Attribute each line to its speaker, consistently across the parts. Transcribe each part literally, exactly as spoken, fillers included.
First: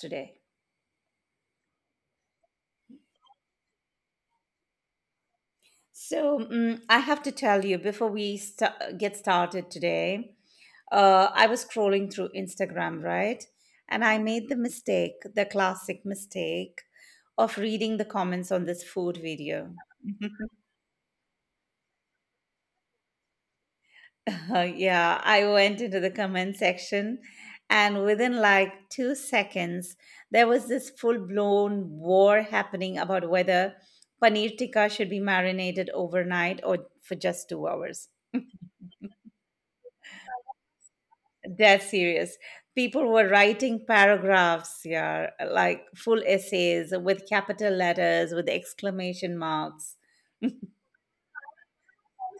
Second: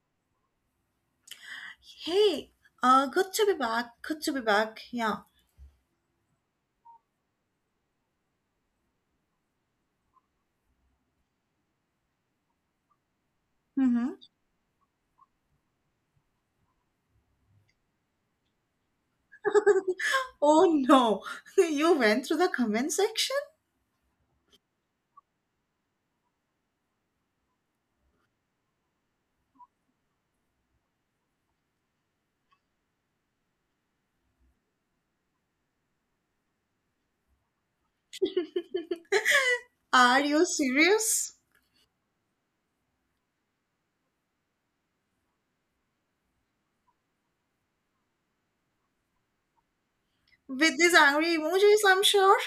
Speaker 1: today.
Speaker 2: Hey, uh, good to be back. Good to be back. Yeah.
Speaker 1: So, mm, I have to tell you before we sta- get started today, uh, I was scrolling through Instagram, right? And I
Speaker 2: Mm-hmm.
Speaker 1: made the mistake, the classic mistake, of reading the comments on this food video.
Speaker 2: Oh no, you went through the comment section?
Speaker 1: Uh, yeah, I went into the comment section, and within like two seconds, there was this full blown war happening about whether paneer tikka should be marinated overnight or for just two hours.
Speaker 2: Are you serious?
Speaker 1: Dead serious. People were writing paragraphs, yeah, like full essays with capital letters, with exclamation marks.
Speaker 2: With these angry emojis, I'm sure.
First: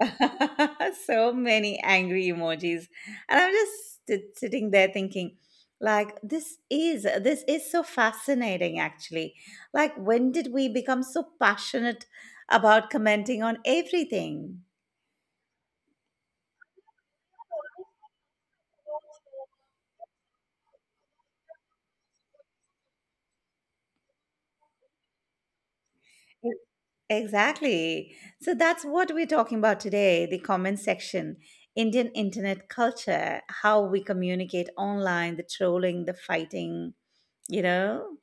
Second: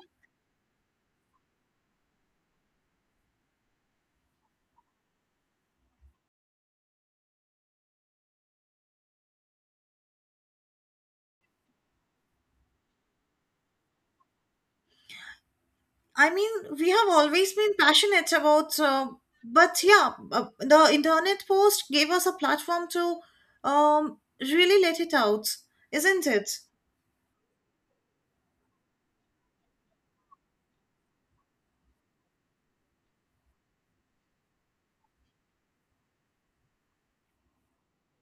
Speaker 1: So many angry emojis, and i'm just sit- sitting there thinking, like, this is this is so fascinating actually. Like, when did we become so passionate about commenting on everything?
Speaker 2: I mean, we have always been passionate about, uh, but yeah, uh, the internet post gave us a platform to um, really let it out, isn't it?
Speaker 1: Exactly. So that's what we're talking about today, the comment section, Indian internet culture, how we communicate online, the trolling, the fighting, you know?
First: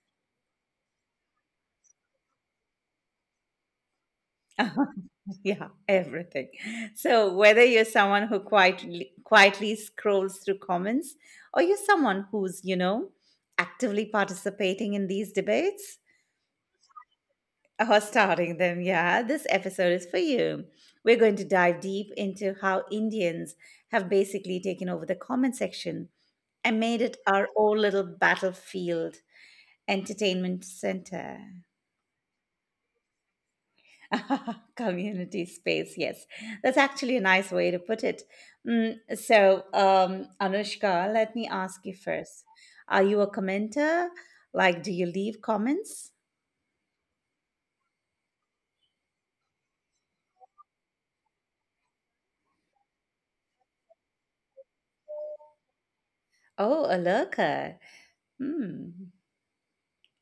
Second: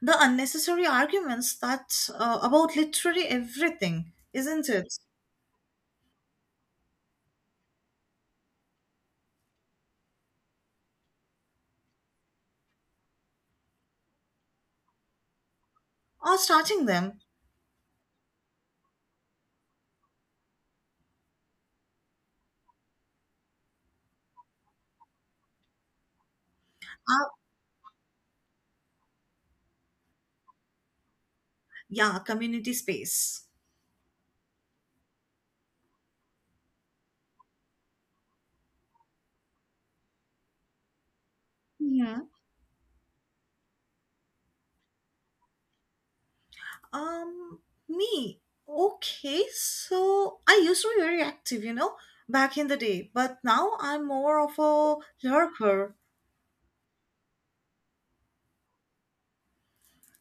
Speaker 2: The unnecessary arguments that uh, about literally everything, isn't it?
Speaker 1: Yeah, everything. So whether you're someone who quietly, quietly scrolls through comments or you're someone who's, you know, actively participating in these debates,
Speaker 2: Or starting them.
Speaker 1: oh, starting them, yeah. This episode is for you. We're going to dive deep into how Indians have basically taken over the comment section and made it
Speaker 2: Uh,
Speaker 1: our own little battlefield entertainment center.
Speaker 2: yeah, community space.
Speaker 1: Community space, yes. That's actually a nice way to put it. Mm, so, um, Anushka, let me ask you
Speaker 2: Mhm.
Speaker 1: first. Are you a commenter? Like, do you leave comments?
Speaker 2: Um, me. Okay, so I used to be very active, you know, back in the day, but now I'm more of a lurker.
Speaker 1: Oh, a lurker. Hmm.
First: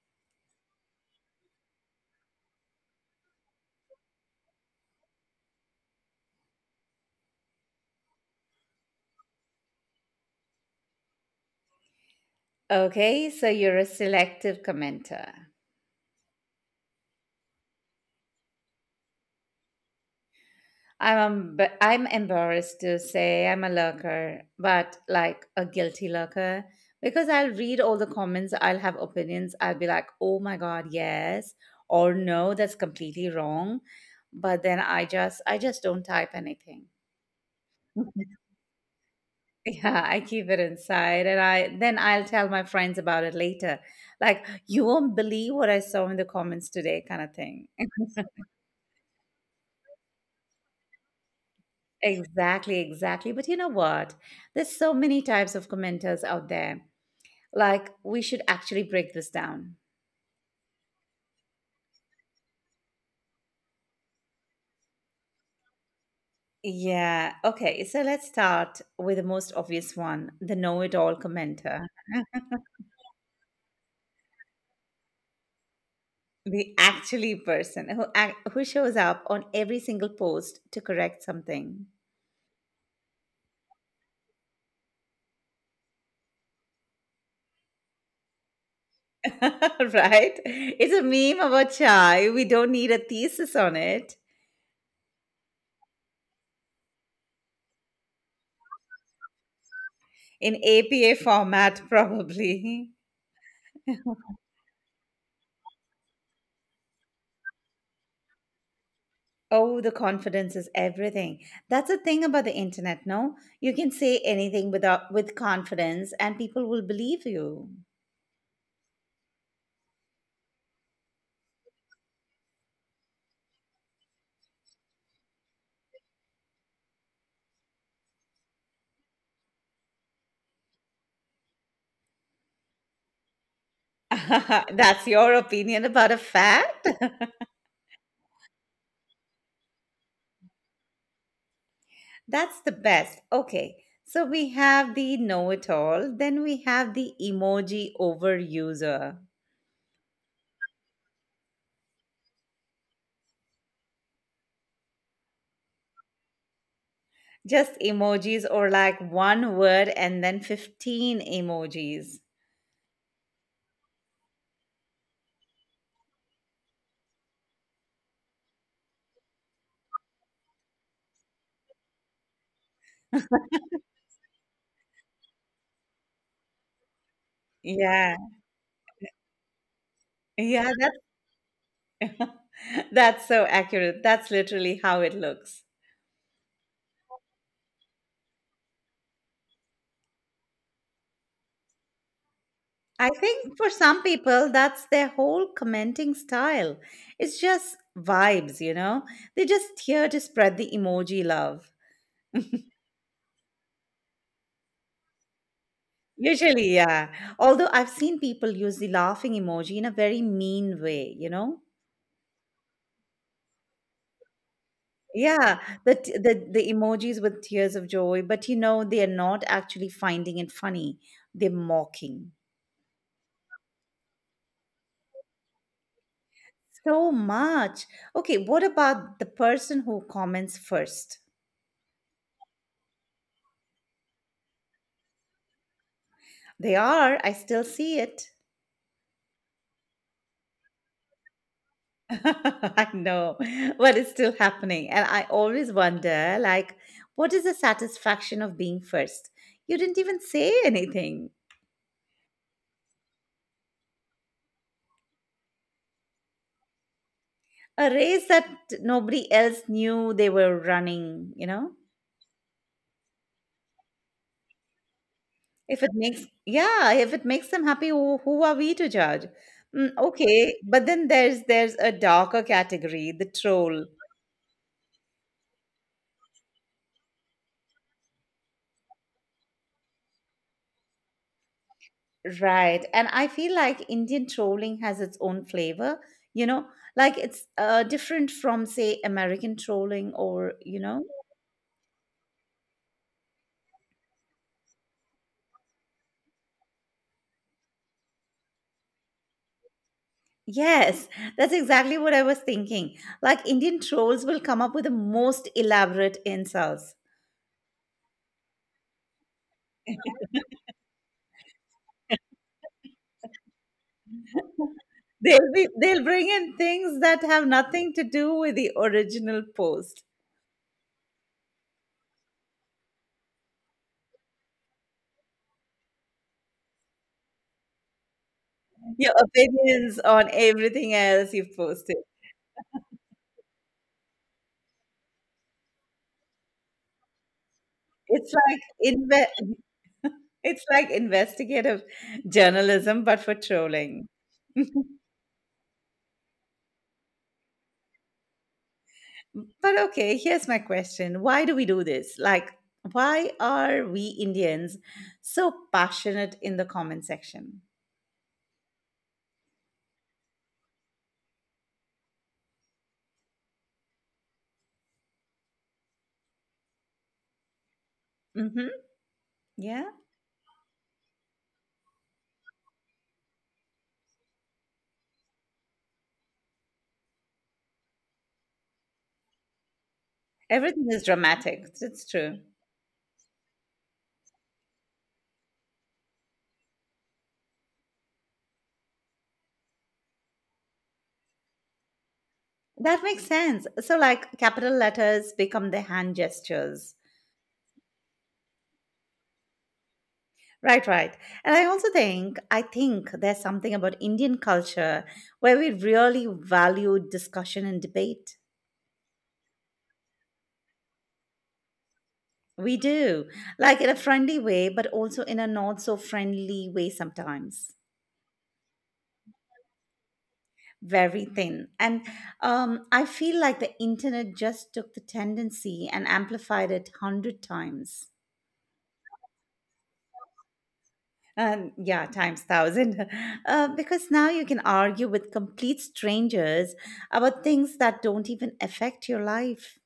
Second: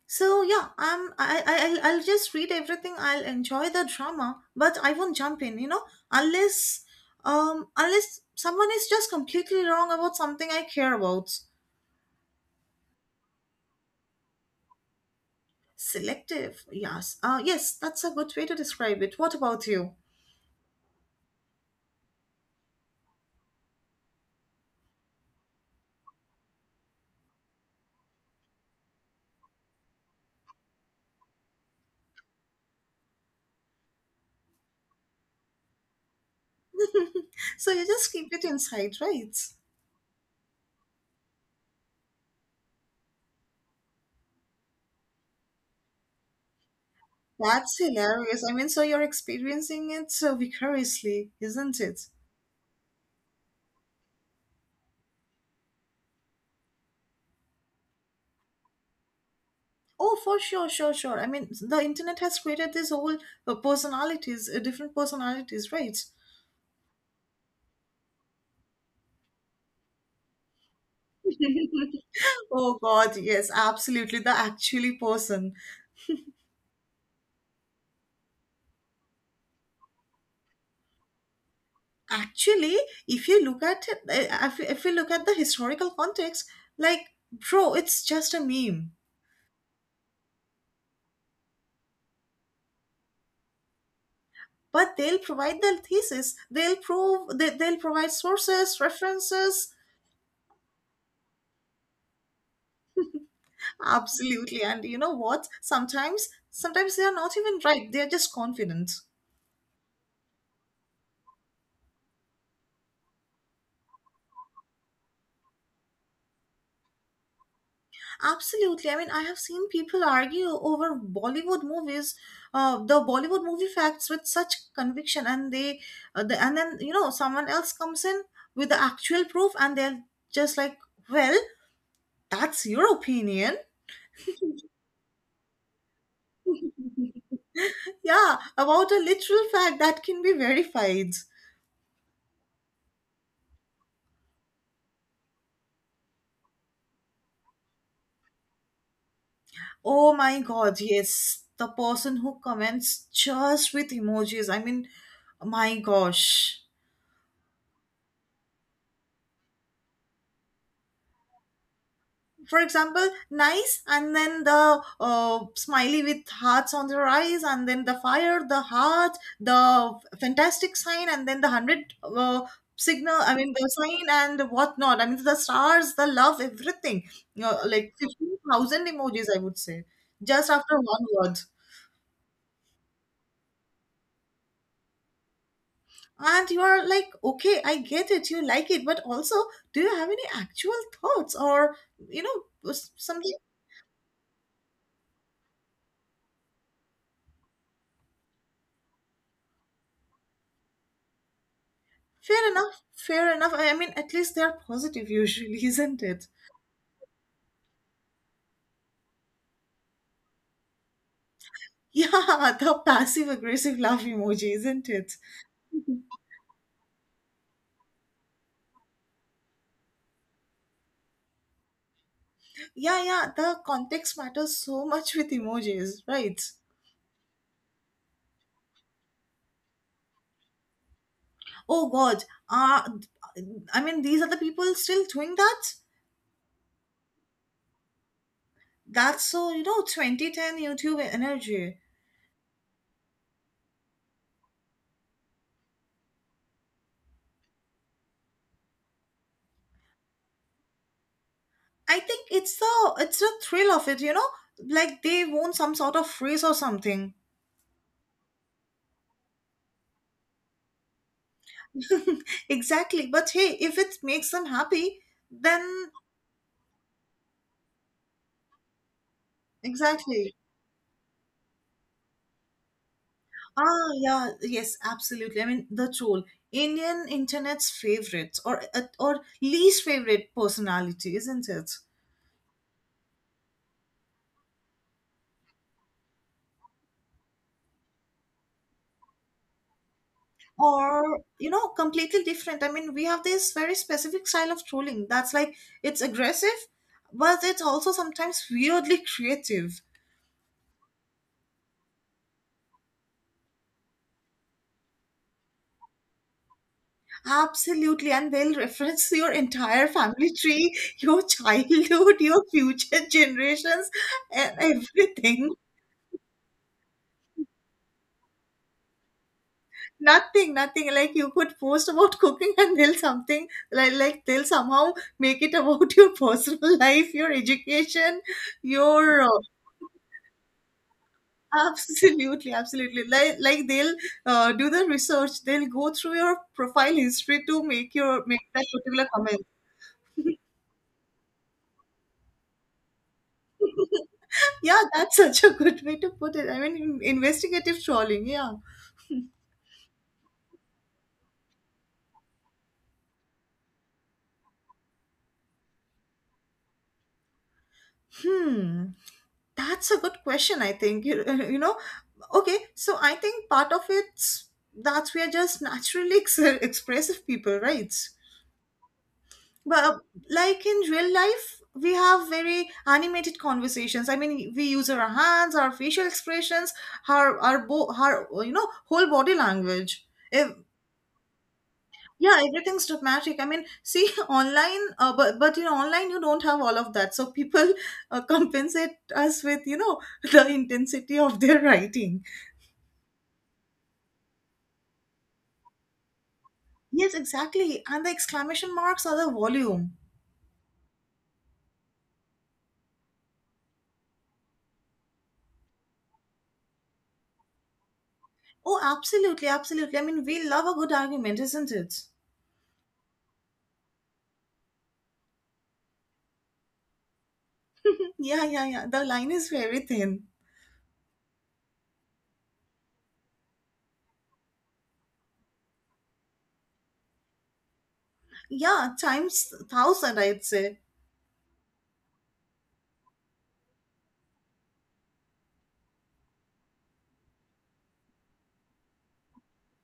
Speaker 2: So yeah, I'm I I I'll I'll just read everything. I'll enjoy the drama, but I won't jump in, you know, unless um unless someone is just completely wrong about something I care about.
Speaker 1: Okay, so you're a selective commenter.
Speaker 2: Selective, yes. Uh, yes, that's a good way to describe it. What about you?
Speaker 1: I'm emb- I'm embarrassed to say I'm a lurker, but like a guilty lurker, because I'll read all the comments, I'll have opinions, I'll be like, "Oh my god, yes," or "No, that's completely wrong." But then I just I just don't type anything.
Speaker 2: So you just keep it inside, right?
Speaker 1: Yeah, I keep it inside, and I then I'll tell my friends about it later. Like, you won't believe what I saw in the comments today kind of thing.
Speaker 2: That's hilarious. I mean, so you're experiencing it so vicariously, isn't it?
Speaker 1: Exactly, exactly. But you know what? There's so many types of commenters out there. Like, we should actually break this down.
Speaker 2: Oh, for sure, sure, sure. I mean, the internet has created this whole uh, personalities, uh, different personalities, right?
Speaker 1: Yeah, okay. So let's start with the most obvious one, the know-it-all commenter,
Speaker 2: Oh God, yes, absolutely. The actually person.
Speaker 1: the actually person who ac- who shows up on every single post to correct something.
Speaker 2: Actually, if you look at it, uh, if if you look at the historical context, like, bro, it's just a meme.
Speaker 1: Right? It's a meme about chai. We don't need a thesis on it
Speaker 2: But they'll provide the thesis. They'll prove that they'll provide sources, references.
Speaker 1: in A P A format, probably.
Speaker 2: Absolutely. And you know what? Sometimes, sometimes they are not even right. They are just confident.
Speaker 1: Oh, the confidence is everything. That's the thing about the internet, no? You can say anything without with confidence and people will believe you.
Speaker 2: Absolutely. I mean, I have seen people argue over Bollywood movies, uh, the Bollywood movie facts with such conviction, and they, uh, the, and then you know, someone else comes in with the actual proof, and they're just like, "Well, that's your opinion."
Speaker 1: That's your opinion about a fact?
Speaker 2: Yeah, about a literal fact that can be verified.
Speaker 1: That's the best. Okay. So we have the know it all, then we have the emoji overuser.
Speaker 2: Oh my god, yes. The person who comments just with emojis. I mean, my gosh.
Speaker 1: Just emojis or like one word and then fifteen emojis.
Speaker 2: For example, nice, and then the uh, smiley with hearts on their eyes, and then the fire, the heart, the fantastic sign, and then the hundred uh, signal. I mean, the sign and whatnot. I mean, the stars, the love, everything. You know, like
Speaker 1: Yeah.
Speaker 2: fifteen thousand emojis, I would say, just
Speaker 1: Yeah,
Speaker 2: after
Speaker 1: that's
Speaker 2: one word.
Speaker 1: that's so accurate. That's literally how it looks.
Speaker 2: And you are like, okay, I get it, you like it, but also do you have any actual thoughts or, you know, was
Speaker 1: I
Speaker 2: something.
Speaker 1: think for some people, that's their whole commenting style. It's just vibes, you know? They're just here to spread the emoji love.
Speaker 2: Fair enough fair enough i I mean, at least they're positive usually, isn't it?
Speaker 1: Usually, yeah. Although I've seen people use the laughing emoji in a very mean way, you know?
Speaker 2: Yeah, the passive aggressive laugh emoji, isn't it?
Speaker 1: Yeah, the, t- the the emojis with tears of joy, but you know they are not actually finding it funny. They're mocking
Speaker 2: Yeah, yeah, the context matters so much with emojis, right?
Speaker 1: so much. Okay, what about the person who comments first?
Speaker 2: Oh god. Uh, I mean, these are the people still doing that?
Speaker 1: They are, I still see it.
Speaker 2: That's so, you know, twenty ten YouTube energy.
Speaker 1: I know, but it's still happening. And I always wonder, like, what is the satisfaction of being first? You didn't even say anything.
Speaker 2: I think it's the, it's the thrill of it, you know, like they won some sort of race or something.
Speaker 1: A race that nobody else knew they were running, you know?
Speaker 2: Exactly. But hey, if it makes them happy,
Speaker 1: If it
Speaker 2: then
Speaker 1: makes, yeah, if it makes them happy, who, who are we to judge? Mm,
Speaker 2: exactly.
Speaker 1: okay, but then there's there's a darker category, the troll.
Speaker 2: Ah, yeah, yes, absolutely. I mean, the troll, Indian internet's favorite or, uh, or least favorite personality, isn't it?
Speaker 1: Right. And I feel like Indian trolling has its own flavor, you know, like it's uh, different from, say, American trolling or, you know,
Speaker 2: Or you know, completely different. I mean, we have this very specific style of trolling that's like it's aggressive, but it's also sometimes weirdly creative.
Speaker 1: yes, that's exactly what I was thinking. Like Indian trolls will come up with the most elaborate insults.
Speaker 2: Absolutely, and they'll reference your entire family tree, your childhood, your future generations, and
Speaker 1: They'll
Speaker 2: everything.
Speaker 1: be, they'll bring in things that have nothing to do with the original post.
Speaker 2: Nothing, nothing. Like you could post about cooking, and they'll something like like they'll somehow make it about your personal life, your education,
Speaker 1: Your
Speaker 2: your uh,
Speaker 1: opinions on everything else you've posted.
Speaker 2: absolutely, absolutely. Like like they'll uh, do the research. They'll go through your profile history to make your
Speaker 1: It's
Speaker 2: make
Speaker 1: like
Speaker 2: that particular
Speaker 1: inve
Speaker 2: comment.
Speaker 1: It's like investigative journalism, but for trolling.
Speaker 2: Yeah, that's such a good way to put it. I mean, in- investigative trolling. Yeah.
Speaker 1: But okay, here's my question. Why do we do this? Like, why are we Indians so passionate in the comment section?
Speaker 2: Hmm. That's a good question. I think you you know. Okay, so I think part of it's that we are just naturally ex- expressive people, right?
Speaker 1: Hmm. Yeah.
Speaker 2: But like in real life, we have very animated conversations. I mean, we use our hands, our facial expressions, our our bo- our you know whole body language. If
Speaker 1: Everything is dramatic. It's true.
Speaker 2: yeah, everything's dramatic. I mean, see, online, uh, but but you know, online you don't have all of that. So people uh, compensate us with, you know, the intensity of their writing.
Speaker 1: That makes sense. So, like, capital letters become the hand gestures.
Speaker 2: Yes, exactly. And the exclamation marks are the volume.
Speaker 1: Right, right. And I also think, I think there's something about Indian culture where we really value discussion and debate.
Speaker 2: Oh, absolutely, absolutely. I mean, we love a good argument, isn't it?
Speaker 1: We do, like in a friendly way, but also in a not so friendly way sometimes.
Speaker 2: Yeah, yeah, yeah. The line is very thin.
Speaker 1: Very thin. And um, I feel like the internet just took the tendency and amplified it one hundred times.
Speaker 2: Yeah, times thousand, I'd say.
Speaker 1: Um, yeah, times thousand. Uh, because now you can argue with complete strangers about things that don't even affect your life.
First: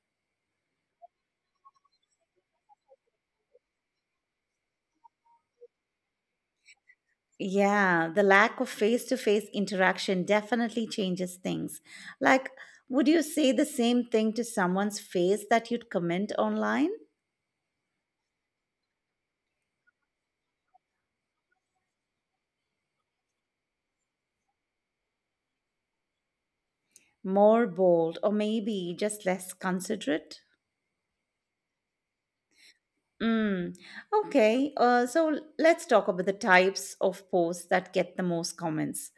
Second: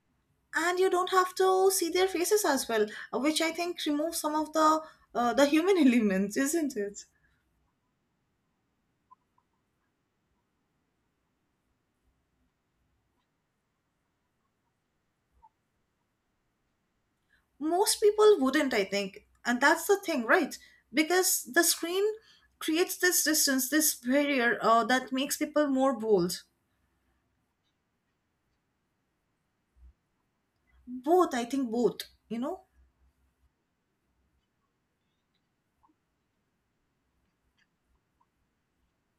Speaker 2: And you don't have to see their faces as well, uh, which I think removes some of the uh, the human elements, isn't it?
Speaker 1: Yeah, the lack of face to face interaction definitely changes things. Like, would you say the same thing to someone's face that you'd comment online?
Speaker 2: Most people wouldn't, I think, and that's the thing, right? Because the screen creates this distance, this barrier, uh, that makes people more bold.
Speaker 1: More bold, or maybe just less considerate?
Speaker 2: Both, I think, both, you know.
Speaker 1: Mm. Okay, uh, so l- let's talk about the types of posts that get the most comments.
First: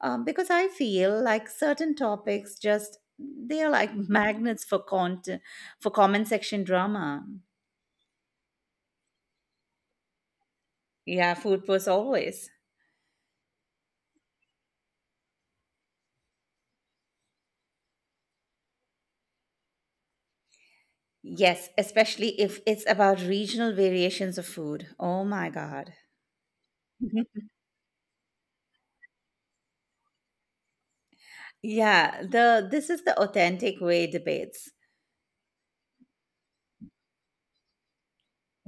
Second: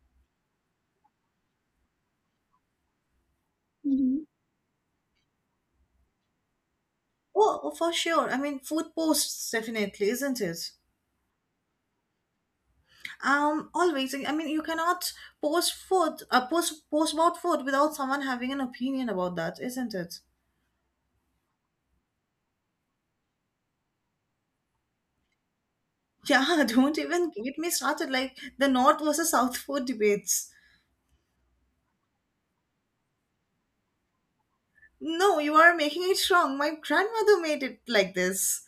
Speaker 1: Um, because I feel like certain topics just they are like magnets for content for comment section drama.
Speaker 2: Oh, for sure, I mean, food posts definitely, isn't it?
Speaker 1: Yeah, food posts always.
Speaker 2: Um, always. I mean, you cannot post food uh, post post about food without someone having an opinion about that, isn't it?
Speaker 1: Yes, especially if it's about regional variations of food. Oh my God.
Speaker 2: Yeah, don't even get me started, like the north versus south food debates.
Speaker 1: Yeah, the this is the authentic way debates.
Speaker 2: No, you are making it wrong. My grandmother made it like this.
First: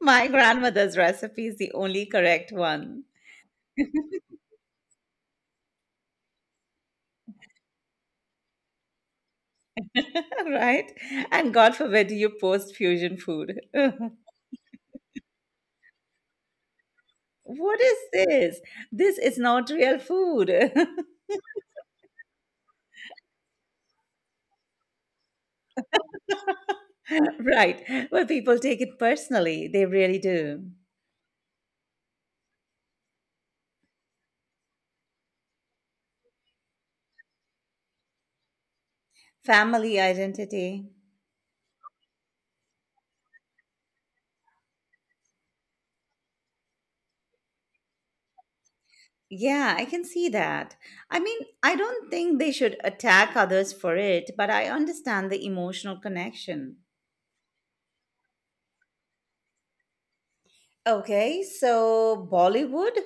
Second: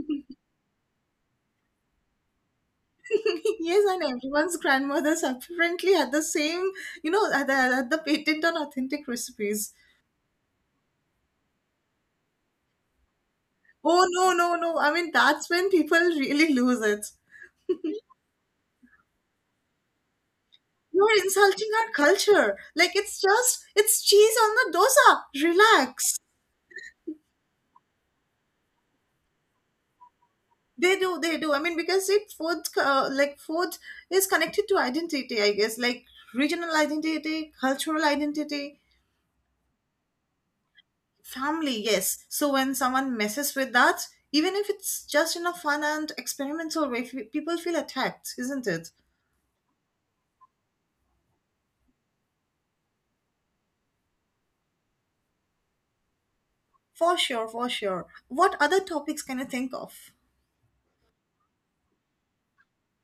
Speaker 1: My grandmother's recipe is the only correct one.
Speaker 2: Yes, and everyone's grandmothers apparently had the same, you know, had the, had the patent on authentic recipes.
Speaker 1: Right? And God forbid you post fusion food.
Speaker 2: Oh, no, no, no. I mean, that's when people really lose it.
Speaker 1: What is this? This is not real food.
Speaker 2: You're insulting our culture. Like, it's just, it's cheese on the dosa. Relax.
Speaker 1: Right. Well, people take it personally. They really do.
Speaker 2: They do, they do. I mean, because it food, uh, like, food is connected to identity, I guess, like regional identity, cultural identity.
Speaker 1: Family identity.
Speaker 2: Family, yes. So when someone messes with that, even if it's just in a fun and experimental way, fe- people feel attacked, isn't it?
Speaker 1: Yeah, I can see that. I mean, I don't think they should attack others for it, but I understand the emotional connection.
Speaker 2: For sure, for sure. What other topics can you think of?
Speaker 1: Okay, so Bollywood,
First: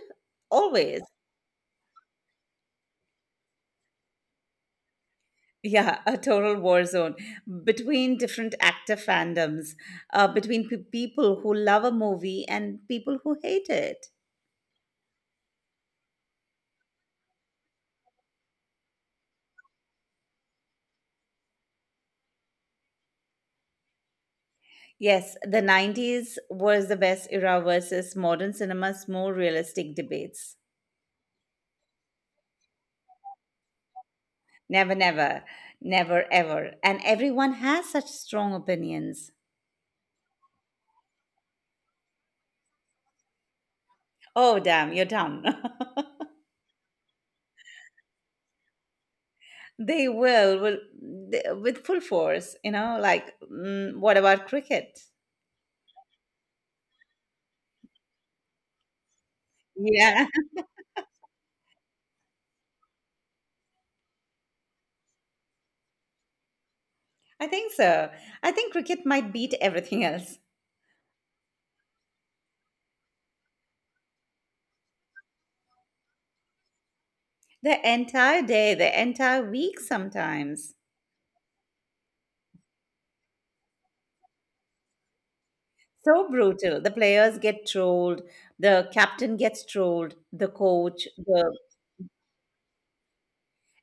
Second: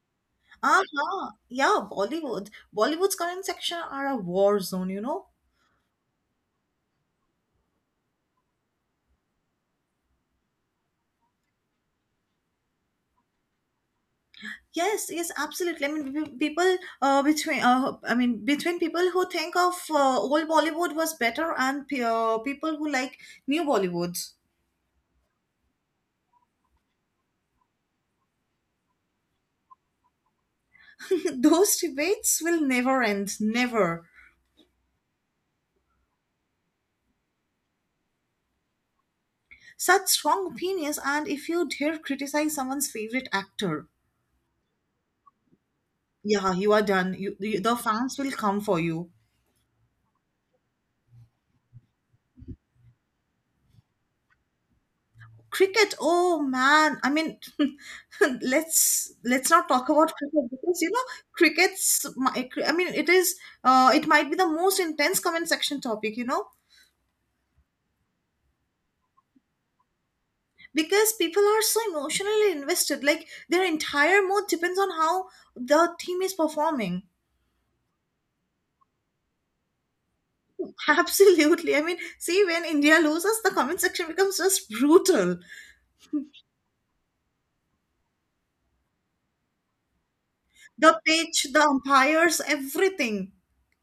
Speaker 1: always.
Speaker 2: Uh-huh. Yeah, Bollywood. Bollywood's current section are a war zone, you know?
Speaker 1: Yeah, a total war zone between different actor fandoms, uh, between pe- people who love a movie and people who hate it.
Speaker 2: Yes, yes, absolutely. I mean, pe- people uh, between uh, I mean between people who think of uh, old Bollywood was better and pe- uh, people who like new Bollywood.
Speaker 1: Yes, the nineties was the best era versus modern cinema's more realistic debates.
Speaker 2: Those debates will never end, never.
Speaker 1: Never, never, never, ever. And everyone has such strong opinions.
Speaker 2: Such strong opinions, and if you dare criticize someone's favorite actor,
Speaker 1: Oh, damn, you're down.
Speaker 2: yeah, you are done. You, you, the fans will come for you.
Speaker 1: They will, will they, with full force, you know, like, mm, what about cricket?
Speaker 2: Cricket, oh man, I mean, let's let's not talk about
Speaker 1: Yeah.
Speaker 2: cricket, because you know cricket's my- I mean it is, uh, it might be the most intense comment section topic, you know.
Speaker 1: I think so. I think cricket might beat everything else.
Speaker 2: Because people are so emotionally invested, like their entire mood depends on how the team is performing.
Speaker 1: The entire day, the entire week sometimes.
Speaker 2: Absolutely. I mean, see, when India loses, the comment section becomes just brutal.
Speaker 1: So brutal. The players get trolled, the captain gets trolled, the
Speaker 2: The
Speaker 1: coach,
Speaker 2: pitch,
Speaker 1: the
Speaker 2: the umpires, everything.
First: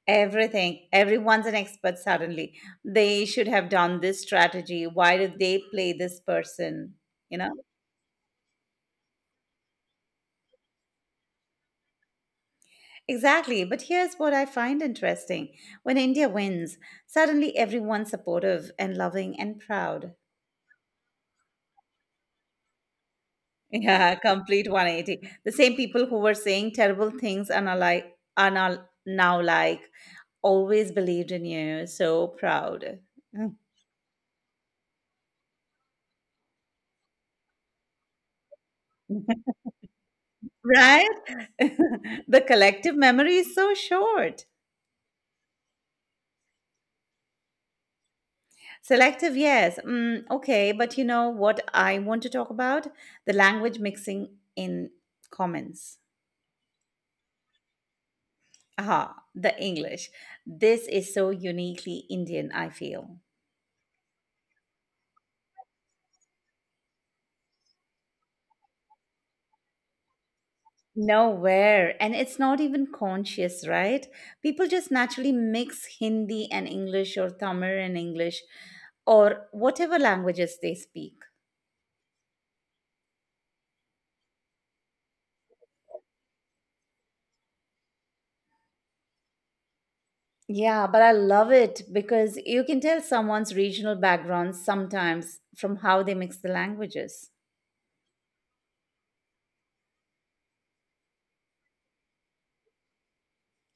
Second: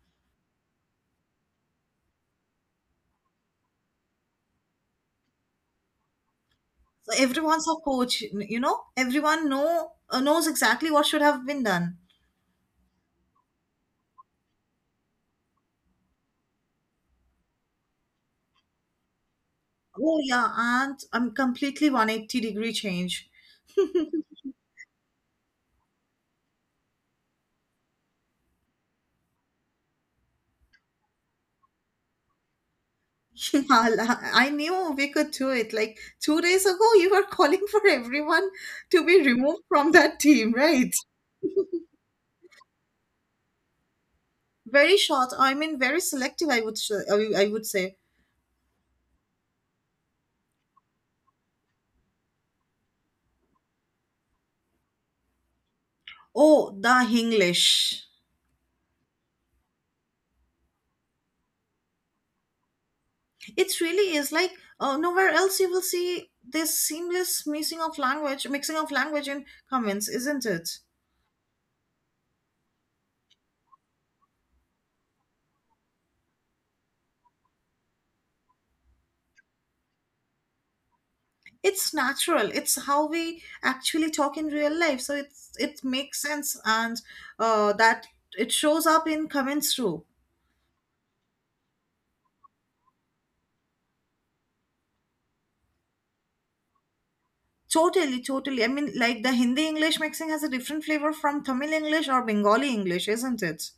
Speaker 1: everything. Everyone's an expert suddenly. They should have done this strategy. Why did they play this person?
Speaker 2: So
Speaker 1: You know?
Speaker 2: everyone's a coach. You know, everyone know uh, knows exactly what should have been done.
Speaker 1: Exactly. But here's what I find interesting. When India wins, suddenly everyone's supportive and loving and proud.
Speaker 2: Oh yeah, and I'm completely one eighty degree change.
Speaker 1: Yeah, complete one eighty. The same people who were saying terrible things and are like are now, now like always believed in you, so proud. Mm.
Speaker 2: Yeah, la- I knew we could do it. Like two days ago, you were calling for everyone to be removed from that team, right?
Speaker 1: Right? The collective memory is so short.
Speaker 2: Very short. I mean, very selective, I would sh- I I would say.
Speaker 1: Selective, yes. Mm, okay, but you know what I want to talk about? The language mixing in comments.
Speaker 2: Oh, the Hinglish.
Speaker 1: Aha, the English. This is so uniquely Indian, I feel.
Speaker 2: It really is like, uh, nowhere else you will see this seamless mixing of language, mixing of language and comments, isn't it?
Speaker 1: Nowhere. And it's not even conscious, right? People just naturally mix Hindi and English or Tamil and English or whatever languages they speak.
Speaker 2: It's natural. It's how we actually talk in real life. So it's, it makes sense, and uh, that it shows up in comments too.
Speaker 1: Yeah, but I love it because you can tell someone's regional background sometimes from how they mix the languages.
Speaker 2: Totally, totally. I mean, like the Hindi English mixing has a different flavor from Tamil English or Bengali English, isn't it?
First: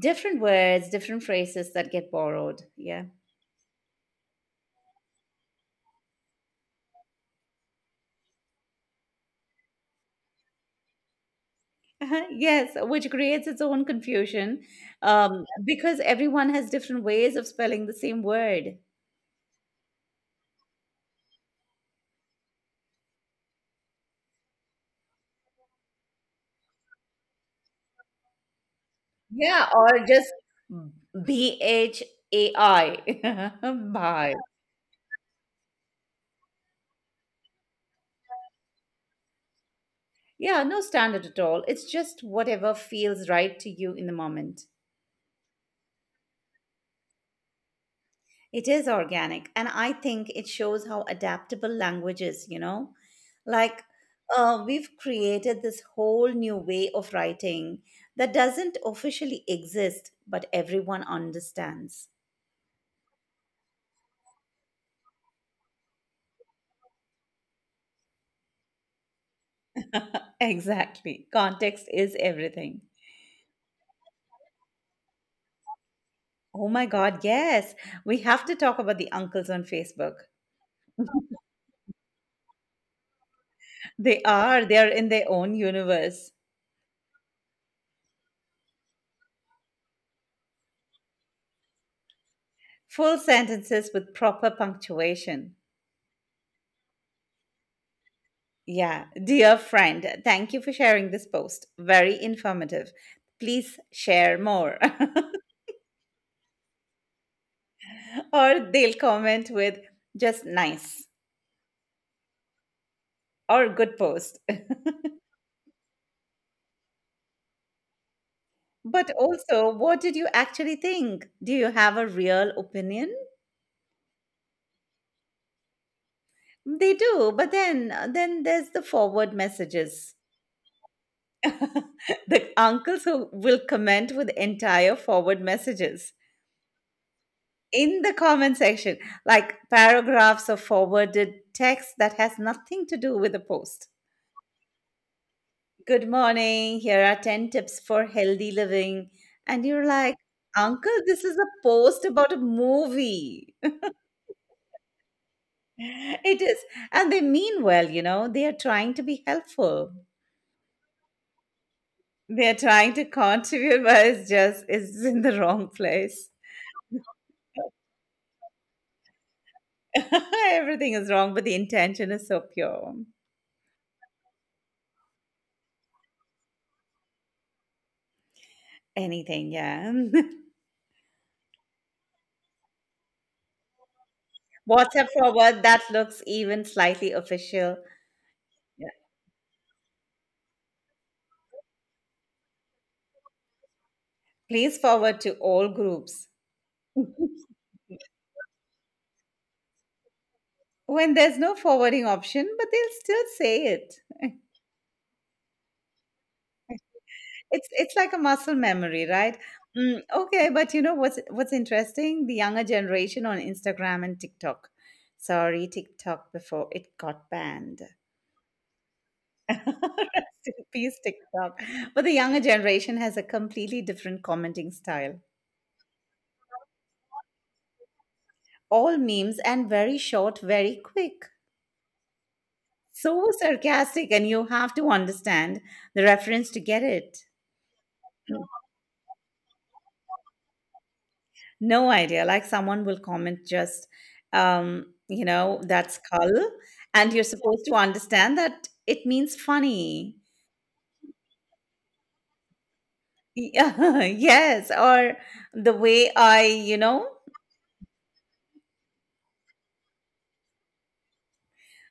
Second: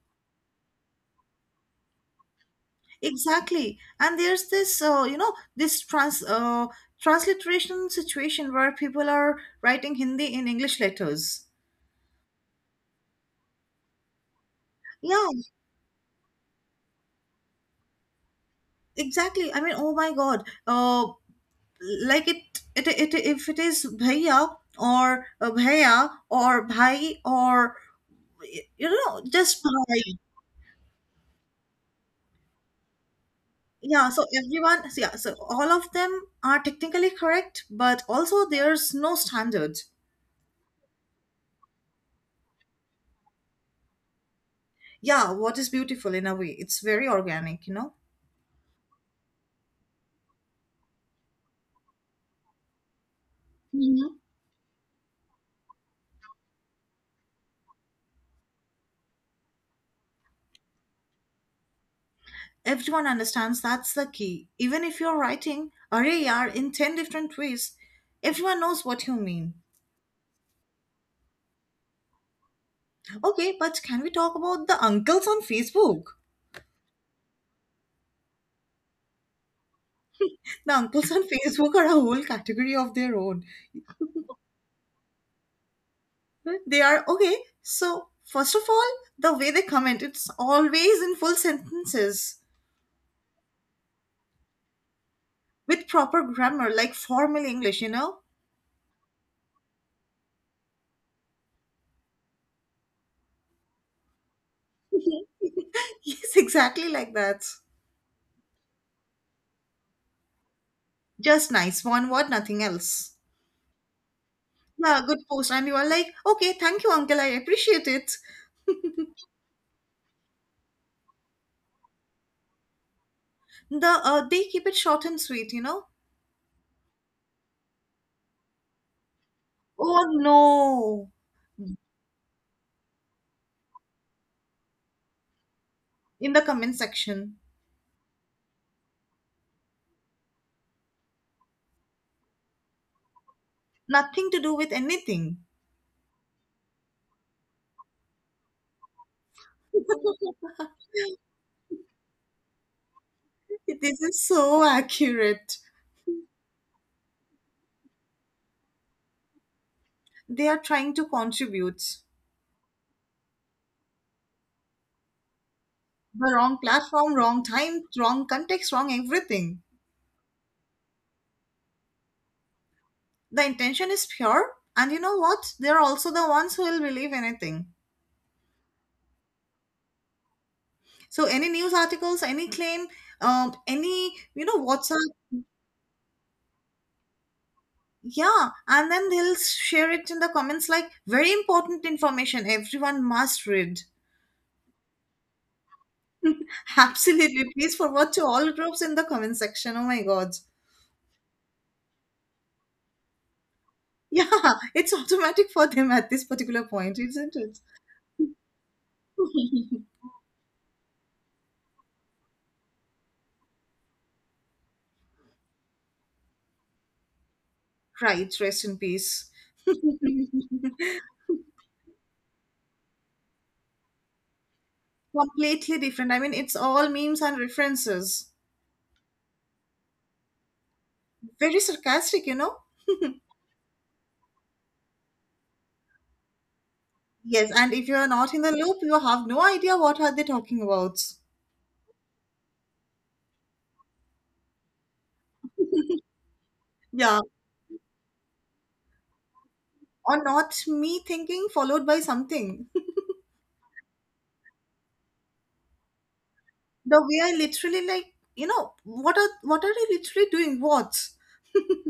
Speaker 1: Different words, different phrases that get borrowed. Yeah.
Speaker 2: Exactly. And there's this, uh, you know, this trans uh, transliteration situation where people are writing Hindi in English letters.
Speaker 1: Yes, which creates its own confusion,
Speaker 2: Yeah,
Speaker 1: um, because everyone has different ways of spelling the same word.
Speaker 2: exactly. I mean, oh my God. Uh, like it, it, it, if it is bhaiya or uh, bhaiya or bhai or, you know, just
Speaker 1: Yeah, or
Speaker 2: bhai.
Speaker 1: just B H A I.
Speaker 2: Yeah. So
Speaker 1: Bye.
Speaker 2: everyone, so yeah. So all of them are technically correct, but also there's no standard.
Speaker 1: Yeah, no standard at all. It's just whatever feels right to you in the moment.
Speaker 2: Yeah. What is beautiful, in a way, it's very organic, you
Speaker 1: It is organic, and I think it shows how adaptable language is, you know? Like,
Speaker 2: know.
Speaker 1: uh, we've created this whole new way of writing that doesn't officially exist, but everyone understands.
Speaker 2: Everyone understands, that's the key. Even if you're writing array are in ten different ways, everyone knows what you mean.
Speaker 1: Exactly. Context is everything.
Speaker 2: Okay, but can we talk about the uncles on Facebook?
Speaker 1: Oh my God, yes. We have to talk about the uncles on Facebook.
Speaker 2: The uncles on Facebook are a whole category of their own.
Speaker 1: They are, they are in their own universe.
Speaker 2: They are, okay, so first of all, the way they comment, it's always in full sentences
Speaker 1: Full sentences with proper punctuation.
Speaker 2: with proper grammar, like formal English, you know?
Speaker 1: Yeah. Dear friend, thank you for sharing this post. Very informative. Please share more.
Speaker 2: Yes, exactly like that.
Speaker 1: Or they'll comment with just nice
Speaker 2: Just nice, one word, nothing else.
Speaker 1: or good post.
Speaker 2: Yeah, good post. And you are like, okay, thank you, uncle. I appreciate it.
Speaker 1: But also, what did you actually think? Do you have a real opinion?
Speaker 2: The uh, they keep it short and sweet, you know.
Speaker 1: They do, but then then there's the forward
Speaker 2: Oh
Speaker 1: messages.
Speaker 2: no,
Speaker 1: The uncles who will comment with entire forward messages
Speaker 2: in the comment section,
Speaker 1: in the comment section, like paragraphs of forwarded text that has nothing to do with the post.
Speaker 2: nothing to do with anything.
Speaker 1: Good morning, here are ten tips for healthy living. And you're like, Uncle, this is a post about a movie.
Speaker 2: This is so accurate.
Speaker 1: It is. And they mean well, you know, they are trying to be helpful.
Speaker 2: They are trying to contribute.
Speaker 1: They are trying to contribute, but it's just, it's in the wrong place.
Speaker 2: The wrong platform, wrong time, wrong context, wrong everything.
Speaker 1: Everything is wrong, but the intention is so pure.
Speaker 2: The intention is pure, and you know what? They are also the ones who will believe anything.
Speaker 1: Anything, yeah.
Speaker 2: So any news articles, any claim, um, any you know WhatsApp.
Speaker 1: WhatsApp forward, that looks even slightly official.
Speaker 2: Yeah,
Speaker 1: Yeah.
Speaker 2: and then they'll share it in the comments like very important information. Everyone must read.
Speaker 1: Please forward to all groups.
Speaker 2: Absolutely. Please forward to all groups in the comment section. Oh my God.
Speaker 1: When there's no forwarding option, but they'll still say it.
Speaker 2: Yeah, it's automatic for them at this particular point, isn't it?
Speaker 1: It's it's like a muscle memory, right? Mm, okay, but you know what's what's interesting? The younger generation on Instagram and TikTok. Sorry, TikTok before it got banned.
Speaker 2: Right, rest in peace.
Speaker 1: Rest
Speaker 2: Completely
Speaker 1: in peace, TikTok. But the younger generation has a completely different commenting style.
Speaker 2: different. I mean, it's all memes and references.
Speaker 1: All memes and very short, very quick.
Speaker 2: Very sarcastic, you know?
Speaker 1: So sarcastic, and you have to understand the reference to get it.
Speaker 2: Yes, and if you are not in the loop, you have no idea what are they talking about.
Speaker 1: No idea. Like someone will comment just, um, you know, that skull, and
Speaker 2: Yeah,
Speaker 1: you're supposed to understand that it means funny.
Speaker 2: or not me thinking followed by something.
Speaker 1: Yeah, yes, or the way I, you
Speaker 2: The
Speaker 1: know,
Speaker 2: way I literally like, you know, what are what are they literally doing? What?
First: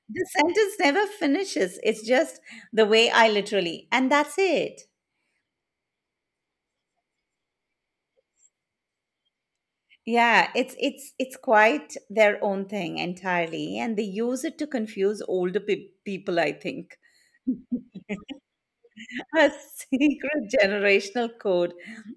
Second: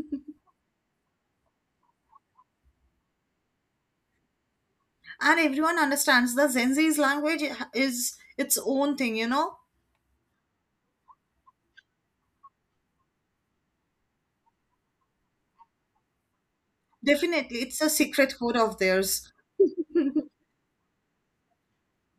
Speaker 1: The sentence never finishes. It's just the way I literally, and that's it.
Speaker 2: And everyone understands the Gen Z's language is its own thing, you know.
Speaker 1: Yeah, it's it's it's quite their own thing entirely, and they use it to confuse older pe- people, I think.
Speaker 2: Definitely, it's a secret code of theirs.
Speaker 1: A secret generational code.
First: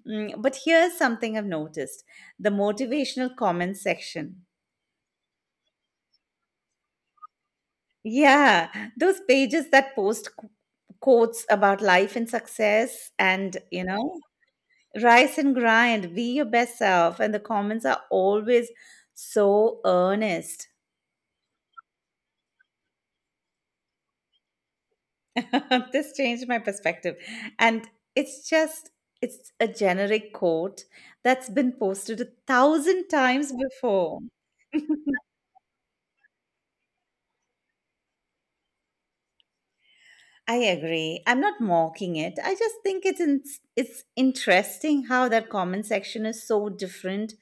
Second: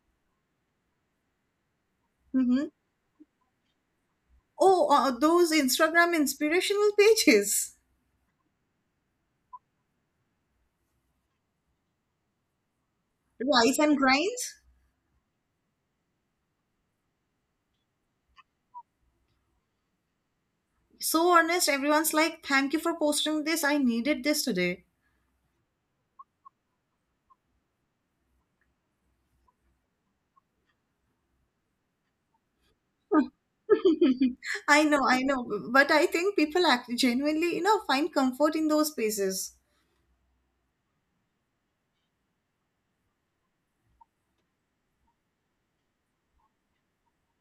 Speaker 1: Mm, but here's something I've noticed: the
Speaker 2: Hmm.
Speaker 1: motivational comments section.
Speaker 2: Oh, uh, those Instagram inspirational pages,
Speaker 1: Yeah, those pages that post qu- quotes about life and success, and
Speaker 2: rice
Speaker 1: you
Speaker 2: and
Speaker 1: know,
Speaker 2: grinds.
Speaker 1: rise and grind, be your best self, and the comments are always so earnest.
Speaker 2: So honest, everyone's like, "Thank you for posting this. I needed this today."
Speaker 1: This changed my perspective, and it's just it's a generic quote that's been posted a thousand times before.
Speaker 2: I know, I know, but I think people act genuinely, you know, find comfort in those spaces.
Speaker 1: I agree. I'm not mocking it. I just think it's in, it's interesting how that comment section is so different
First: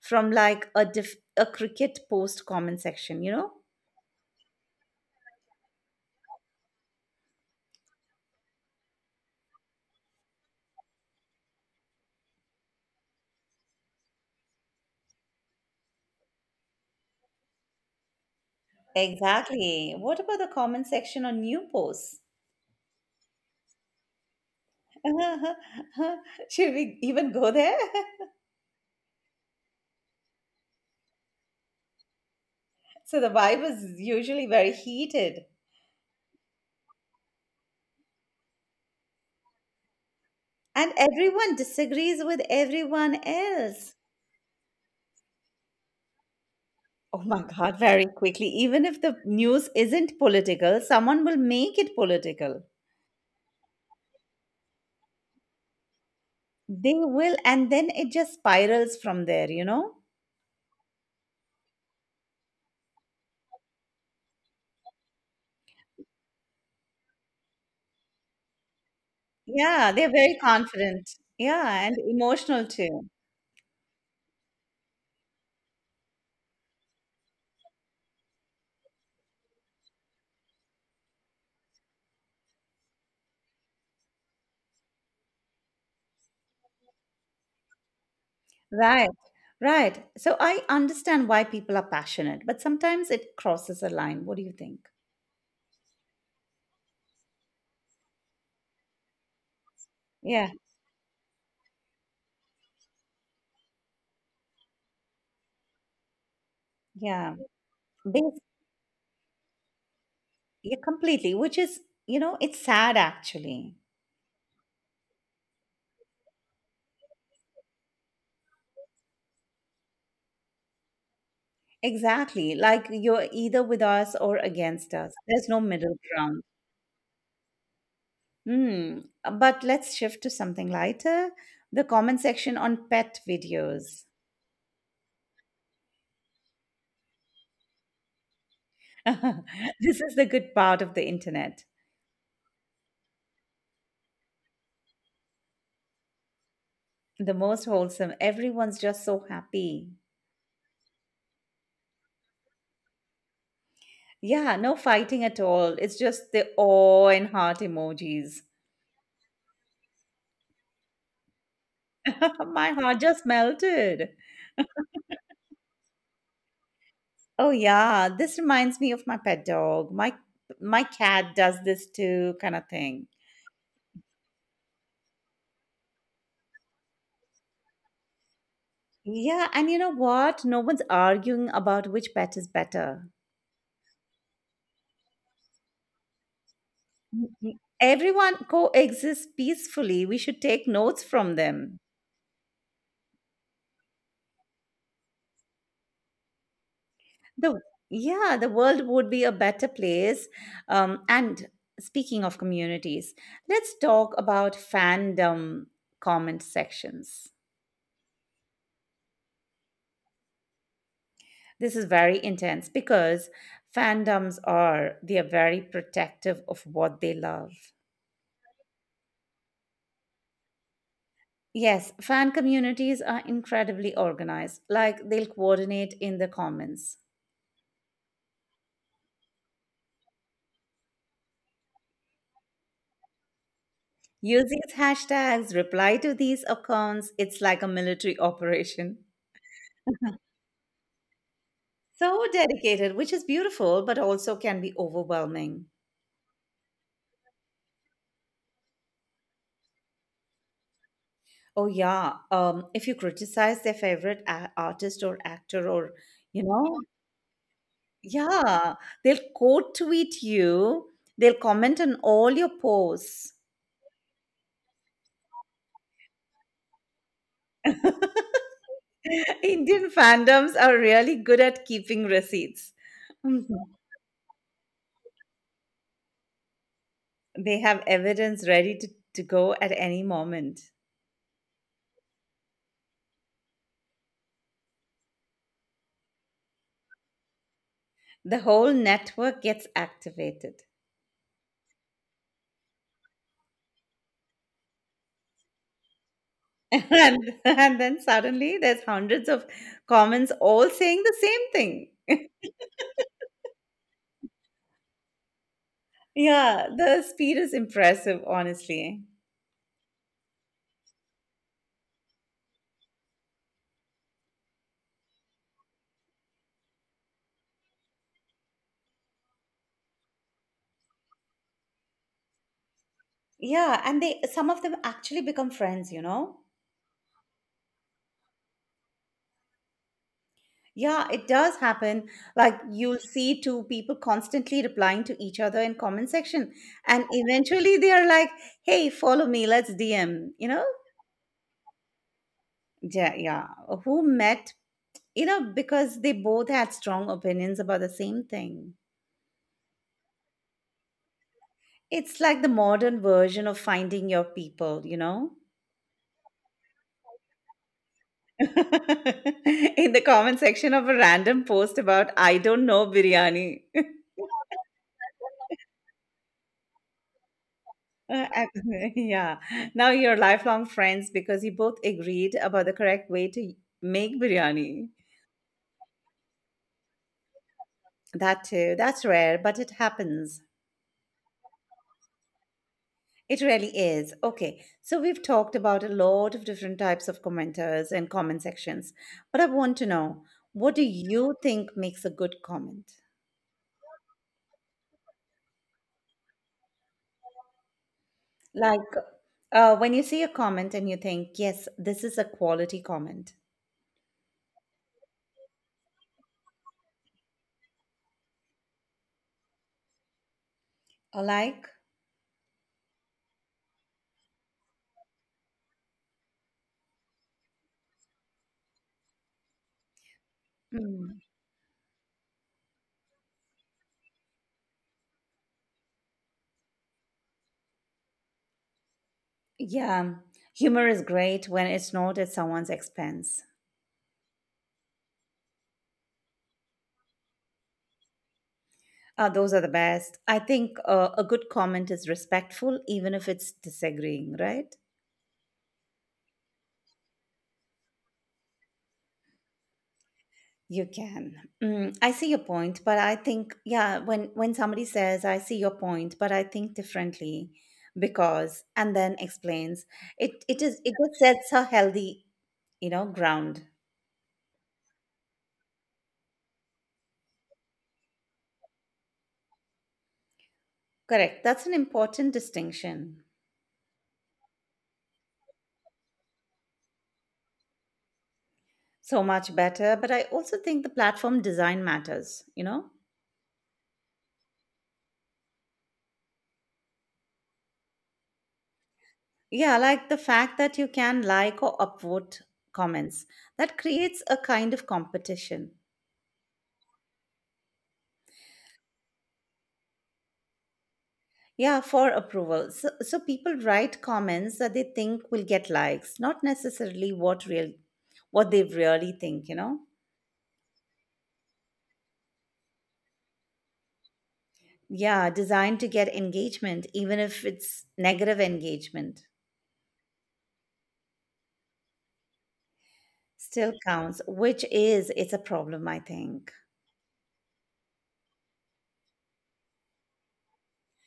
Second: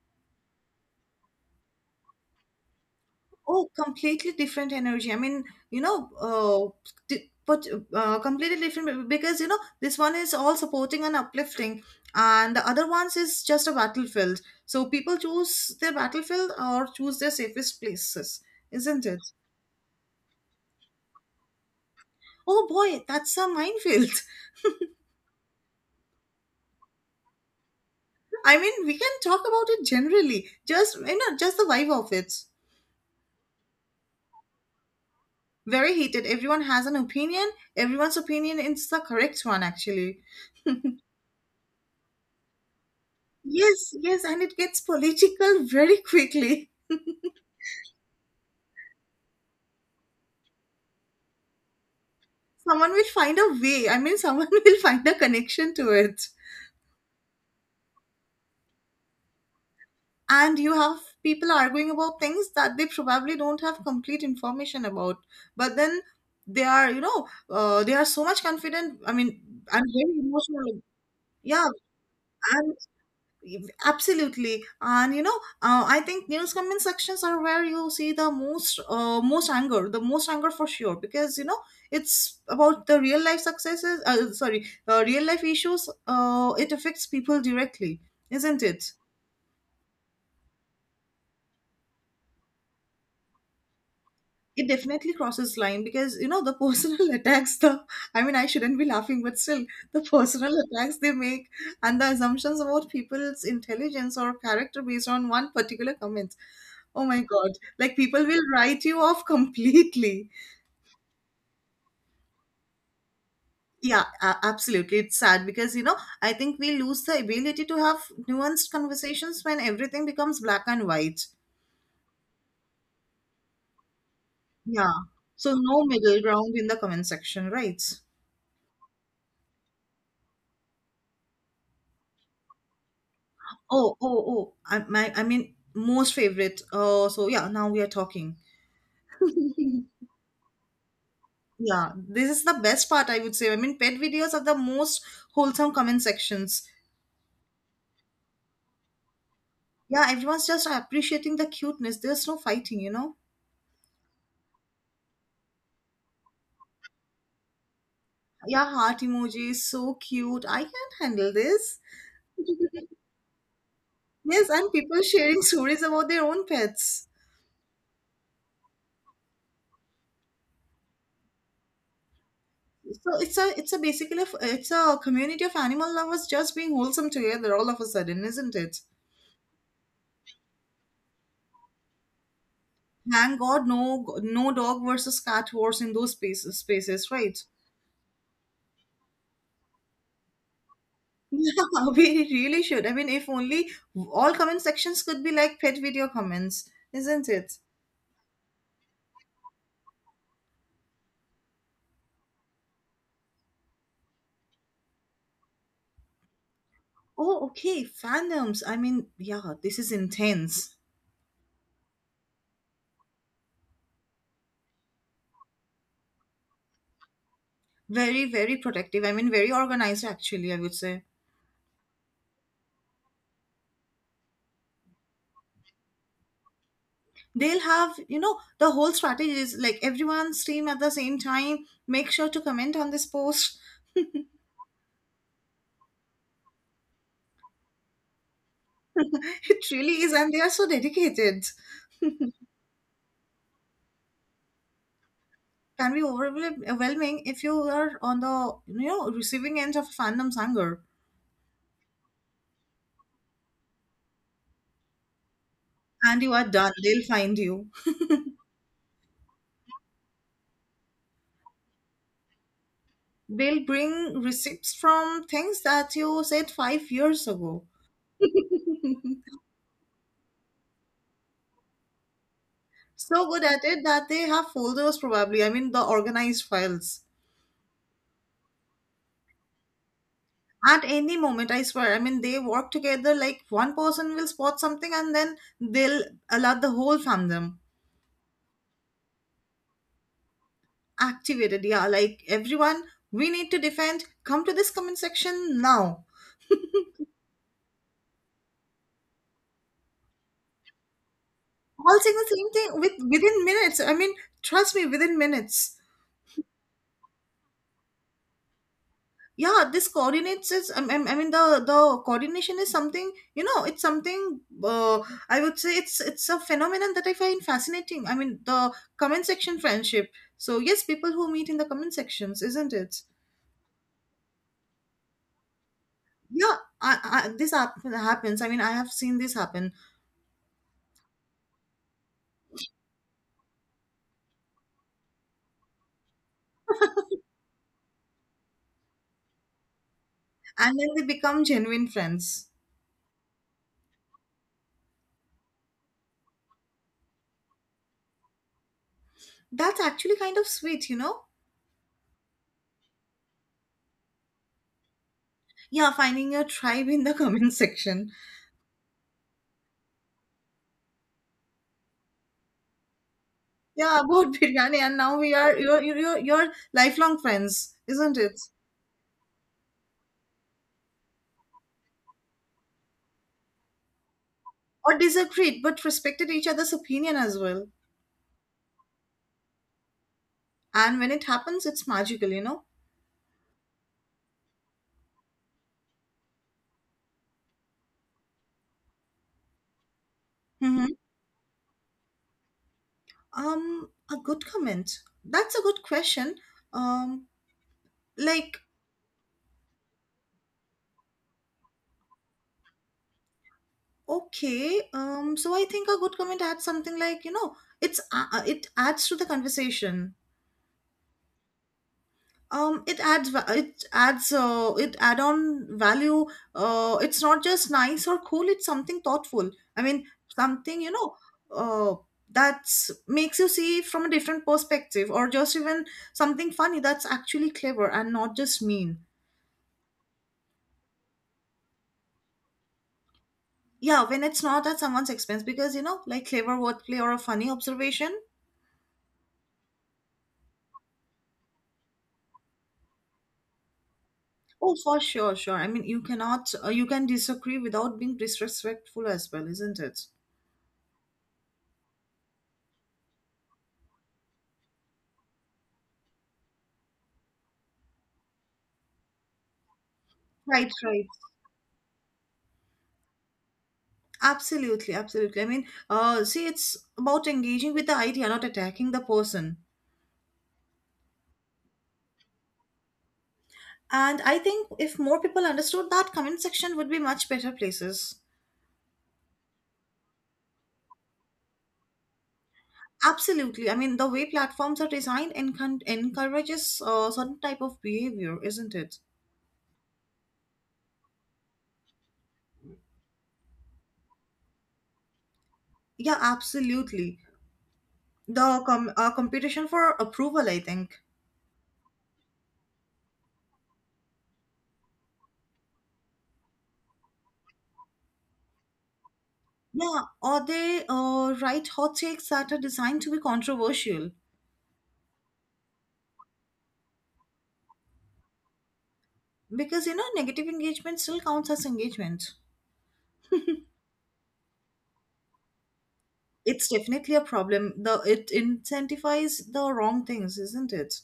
Speaker 1: from like a diff, a cricket post comment section, you know?
Speaker 2: Oh, completely different energy. I mean, you know, uh, di- but uh, completely different because you know this one is all supporting and uplifting, and the other ones is just a battlefield. So people choose their battlefield or choose their safest places, isn't it?
Speaker 1: Exactly. What about the comment section on new posts?
Speaker 2: Oh boy, that's a minefield.
Speaker 1: Should we even go there?
Speaker 2: I mean, we can talk about it generally, just you know, just the vibe of it.
Speaker 1: So the vibe is usually very heated,
Speaker 2: Very heated. Everyone has an opinion. Everyone's opinion is the correct one, actually.
Speaker 1: and everyone disagrees with everyone else.
Speaker 2: Yes, yes, and it gets political very quickly.
Speaker 1: Oh my God, very quickly. Even if the news isn't political, someone will make it political.
Speaker 2: Someone will find a way. I mean, someone will find a connection to it.
Speaker 1: They will, and then it just spirals from there, you know?
Speaker 2: And you have people arguing about things that they probably don't have complete information about. But then they are, you know, uh, they are so much confident. I mean, and
Speaker 1: Yeah, they're
Speaker 2: very
Speaker 1: very
Speaker 2: emotional.
Speaker 1: confident.
Speaker 2: Yeah,
Speaker 1: Yeah, and emotional
Speaker 2: and
Speaker 1: too.
Speaker 2: absolutely, and you know, uh, I think news comment sections are where you see the most uh, most anger the most anger for sure because you know it's about the real life successes uh, sorry uh, real life issues, uh, it affects people directly, isn't it?
Speaker 1: Right, right. So I understand why people are passionate, but sometimes it crosses a line. What do you
Speaker 2: It
Speaker 1: think?
Speaker 2: definitely crosses line because you know the personal attacks, the I mean I shouldn't be laughing, but still the
Speaker 1: Yeah,
Speaker 2: personal attacks they make, and the assumptions about people's intelligence or character based on one particular comment. Oh my
Speaker 1: yeah.
Speaker 2: God, like people
Speaker 1: Bas-
Speaker 2: will write you off completely.
Speaker 1: Yeah, completely, which is, you know, it's sad actually.
Speaker 2: Yeah, a- absolutely it's sad because you know I think we lose the ability to have nuanced conversations when everything becomes black and white.
Speaker 1: Exactly. Like you're either with us or against
Speaker 2: Yeah,
Speaker 1: us. There's
Speaker 2: so
Speaker 1: no
Speaker 2: no
Speaker 1: middle
Speaker 2: middle
Speaker 1: ground.
Speaker 2: ground in the comment section, right?
Speaker 1: Hmm. uh, But let's shift to something lighter. The comment section on pet
Speaker 2: Oh,
Speaker 1: videos.
Speaker 2: oh, oh! I, my, I mean, most favorite. Uh, so yeah, now we are talking.
Speaker 1: This is the good part of the internet.
Speaker 2: Yeah, this is the best part, I would say. I mean, pet videos are the most wholesome comment sections.
Speaker 1: The most wholesome. Everyone's just so happy.
Speaker 2: Yeah, everyone's just appreciating the cuteness. There's no fighting, you know.
Speaker 1: Yeah, no fighting at all. It's just the awe and heart emojis.
Speaker 2: Yeah, heart emojis, so cute. I can handle this.
Speaker 1: My heart just melted.
Speaker 2: Yes, and people sharing stories about their own pets.
Speaker 1: Oh yeah, this reminds me of my pet dog. My my cat does this too, kind of thing.
Speaker 2: So it's a, it's a basically, a f- it's a community of animal lovers just being wholesome together all of a sudden, isn't it?
Speaker 1: Yeah, and you know what? No one's arguing about which pet is better.
Speaker 2: Thank God, no, no dog versus cat wars in those spaces, spaces,
Speaker 1: Mm,
Speaker 2: right?
Speaker 1: mm. Everyone coexists peacefully. We should take notes from
Speaker 2: Yeah,
Speaker 1: them.
Speaker 2: we really should. I mean, if only all comment sections could be like pet video comments, isn't it?
Speaker 1: The Yeah, the world would be a better place. Um, and speaking of communities, let's talk about fandom comment sections.
Speaker 2: Oh, okay, fandoms. I mean, yeah, this is intense.
Speaker 1: This is very intense because fandoms are they are very protective of what they love.
Speaker 2: Very, very protective. I mean, very organized, actually, I would say.
Speaker 1: Yes, fan communities are incredibly organized, like they'll coordinate in the comments.
Speaker 2: They'll have, you know, the whole strategy is like everyone's team at the same time. Make sure to comment on this post.
Speaker 1: Use these hashtags, reply to these accounts. It's like a military operation.
Speaker 2: It really is, and they are so dedicated.
Speaker 1: So dedicated, which is beautiful, but also can be overwhelming.
Speaker 2: Can be overwhelming if you are on the you know receiving end of fandom's anger,
Speaker 1: Oh, yeah. Um, if you criticize their favorite a- artist or actor, or,
Speaker 2: and you
Speaker 1: you
Speaker 2: are done,
Speaker 1: know,
Speaker 2: they'll find you.
Speaker 1: yeah, they'll quote tweet you, they'll comment on all your posts.
Speaker 2: They'll bring receipts from things that you said five years ago.
Speaker 1: Indian fandoms are really good at keeping receipts.
Speaker 2: so
Speaker 1: Mhm.
Speaker 2: good at it that they have folders probably. I mean the organized files,
Speaker 1: They have evidence ready to, to go at any moment.
Speaker 2: at any moment. I swear, I mean they work together like one person will spot something and then they'll alert the whole fandom.
Speaker 1: The whole network gets activated.
Speaker 2: Activated, yeah, like everyone, we need to defend, come to this comment section now.
Speaker 1: and, and then suddenly there's hundreds of comments all saying the same thing.
Speaker 2: All saying the same thing with within minutes. I mean, trust me, within minutes.
Speaker 1: Yeah, the speed is impressive, honestly.
Speaker 2: Yeah, this coordinates is. I mean, I mean the the coordination is something. You know, it's something. Uh, I would say it's it's a phenomenon that I find fascinating. I mean, the comment section friendship. So yes, people who meet in the comment sections, isn't it?
Speaker 1: Yeah, and they some of them actually become friends, you know?
Speaker 2: Yeah, I, I, this hap- happens. I mean, I have seen this happen,
Speaker 1: Yeah, it does happen. Like you'll see two people constantly replying to each other in comment section, and eventually they are like, "Hey, follow me. Let's D M." You know?
Speaker 2: and then they become genuine friends.
Speaker 1: Yeah, yeah. Who met? You know, because they both had strong opinions about the same thing.
Speaker 2: That's actually kind of sweet, you know.
Speaker 1: It's like the modern version of finding your people. You know?
Speaker 2: Yeah, finding your tribe in the comment section.
Speaker 1: In the comment section of a random post about, I don't know, biryani.
Speaker 2: Yeah, about biryani, and now we are you're you're, you're you're lifelong friends, isn't
Speaker 1: Uh,
Speaker 2: it?
Speaker 1: ac- yeah. Now you're lifelong friends because you both agreed about the correct way to make biryani.
Speaker 2: Or disagreed, but respected each other's opinion as well.
Speaker 1: That too. That's rare, but it happens.
Speaker 2: And when it happens, it's magical, you know.
Speaker 1: It really is. Okay. So we've talked about a lot of different types of commenters and comment sections. But I want to know, what do
Speaker 2: Hmm.
Speaker 1: you think makes a good comment?
Speaker 2: Um, a good comment. That's a good question. Um, like
Speaker 1: Like uh, when you see a comment and you think, yes, this is a quality comment.
Speaker 2: okay. Um, so I think a good comment adds something, like you know, it's uh, uh, it adds to the conversation.
Speaker 1: Or like,
Speaker 2: um it adds va- it adds uh, it add on value. uh it's not just nice or cool, it's something thoughtful. I mean something, you know,
Speaker 1: hmm.
Speaker 2: uh that's makes you see from a different perspective, or just even something funny that's actually clever and not just mean.
Speaker 1: Yeah, humor is great when it's not at someone's expense.
Speaker 2: Yeah, when it's not at someone's expense, because you know, like clever wordplay or a funny observation.
Speaker 1: Uh, those are the best. I think uh, a good comment is respectful, even if it's disagreeing, right?
Speaker 2: Oh, for sure, sure. I mean you cannot uh, you can disagree without being disrespectful as well, isn't it?
Speaker 1: You can. Mm, I see your point, but I think, yeah, when, when somebody says, I see your point, but I think differently because, and then explains, it, it
Speaker 2: Right,
Speaker 1: is, it
Speaker 2: right.
Speaker 1: just sets a healthy, you know, ground.
Speaker 2: Absolutely, absolutely. I mean, uh, see, it's about engaging with the idea, not attacking the person.
Speaker 1: Correct. That's an important distinction.
Speaker 2: And I think if more people understood that, comment section would be much better places.
Speaker 1: So much better. But I also think the platform design matters, you know?
Speaker 2: Absolutely. I mean, the way platforms are designed encon- encourages uh, certain type of behavior, isn't it?
Speaker 1: Yeah, like the fact that you can like or upvote comments. That creates a kind of competition.
Speaker 2: Yeah, absolutely. The com- uh, competition for approval, I think.
Speaker 1: Yeah, for approval. So, so people write comments that they think will get likes, not necessarily what real what they really think, you know?
Speaker 2: Yeah, or they uh, write hot takes that are designed to be controversial
Speaker 1: Yeah, designed to get engagement, even if it's negative engagement,
Speaker 2: because you know negative engagement still counts as engagement.
Speaker 1: still counts, which is it's a problem, I think.
Speaker 2: It's definitely a problem. The it incentivizes the wrong things, isn't it?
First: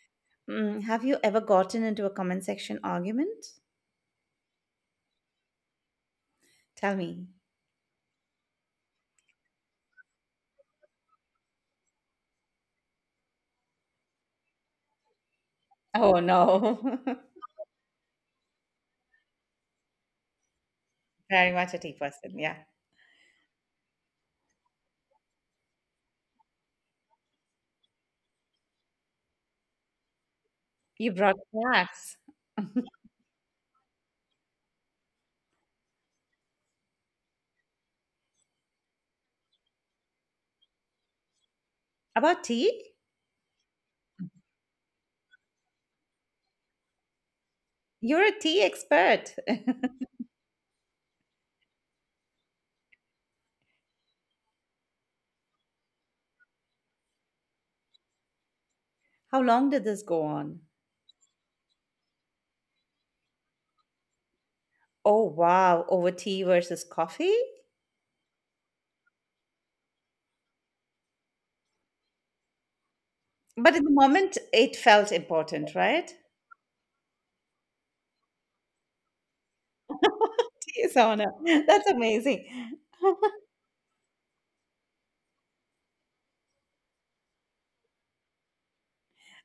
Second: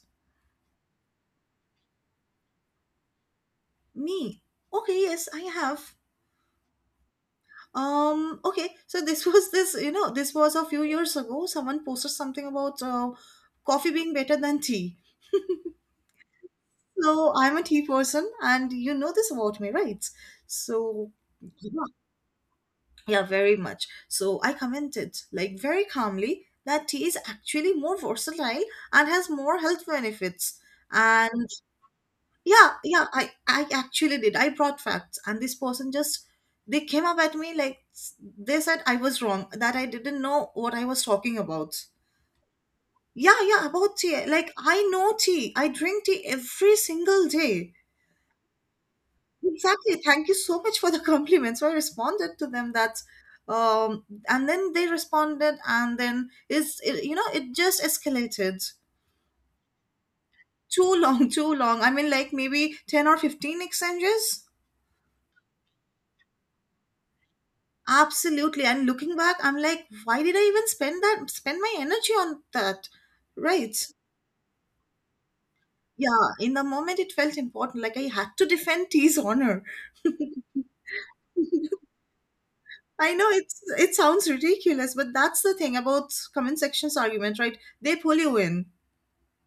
Speaker 1: Mm, have you ever gotten into a comment section argument?
Speaker 2: Me. Okay, yes, I have.
Speaker 1: Tell me.
Speaker 2: Um, okay, so this was this, you know, this was a few years ago. Someone posted something about uh, coffee being better than tea.
Speaker 1: Oh no.
Speaker 2: So I'm a tea person, and you know this about me, right? So
Speaker 1: Very
Speaker 2: yeah,
Speaker 1: much a tea person. Yeah.
Speaker 2: yeah, very much. So I commented like very calmly that tea is actually more versatile and has more health benefits.
Speaker 1: You brought
Speaker 2: And
Speaker 1: snacks.
Speaker 2: yeah, yeah, i i actually did, I brought facts, and this person just, they came up at me like, they said I was wrong, that I didn't know what I was talking about.
Speaker 1: About tea?
Speaker 2: Yeah, yeah, about tea, like I know tea, I drink tea every single day.
Speaker 1: You're a tea expert.
Speaker 2: Exactly, thank you so much for the compliments. So I responded to them that um and then they responded, and then is it, you know, it just escalated.
Speaker 1: How long did this go on?
Speaker 2: Too long, too long, I mean like maybe ten or fifteen exchanges.
Speaker 1: Oh, wow. Over tea versus coffee?
Speaker 2: Absolutely. And looking back, I'm like, why did I even spend that spend my energy on that? Right.
Speaker 1: But in the moment, it felt important, right?
Speaker 2: Yeah. In the moment it felt important. Like I had to defend T's honor.
Speaker 1: Tea is honor. That's amazing.
Speaker 2: I know it's, it sounds ridiculous, but that's the thing about comment sections argument, right? They pull you in.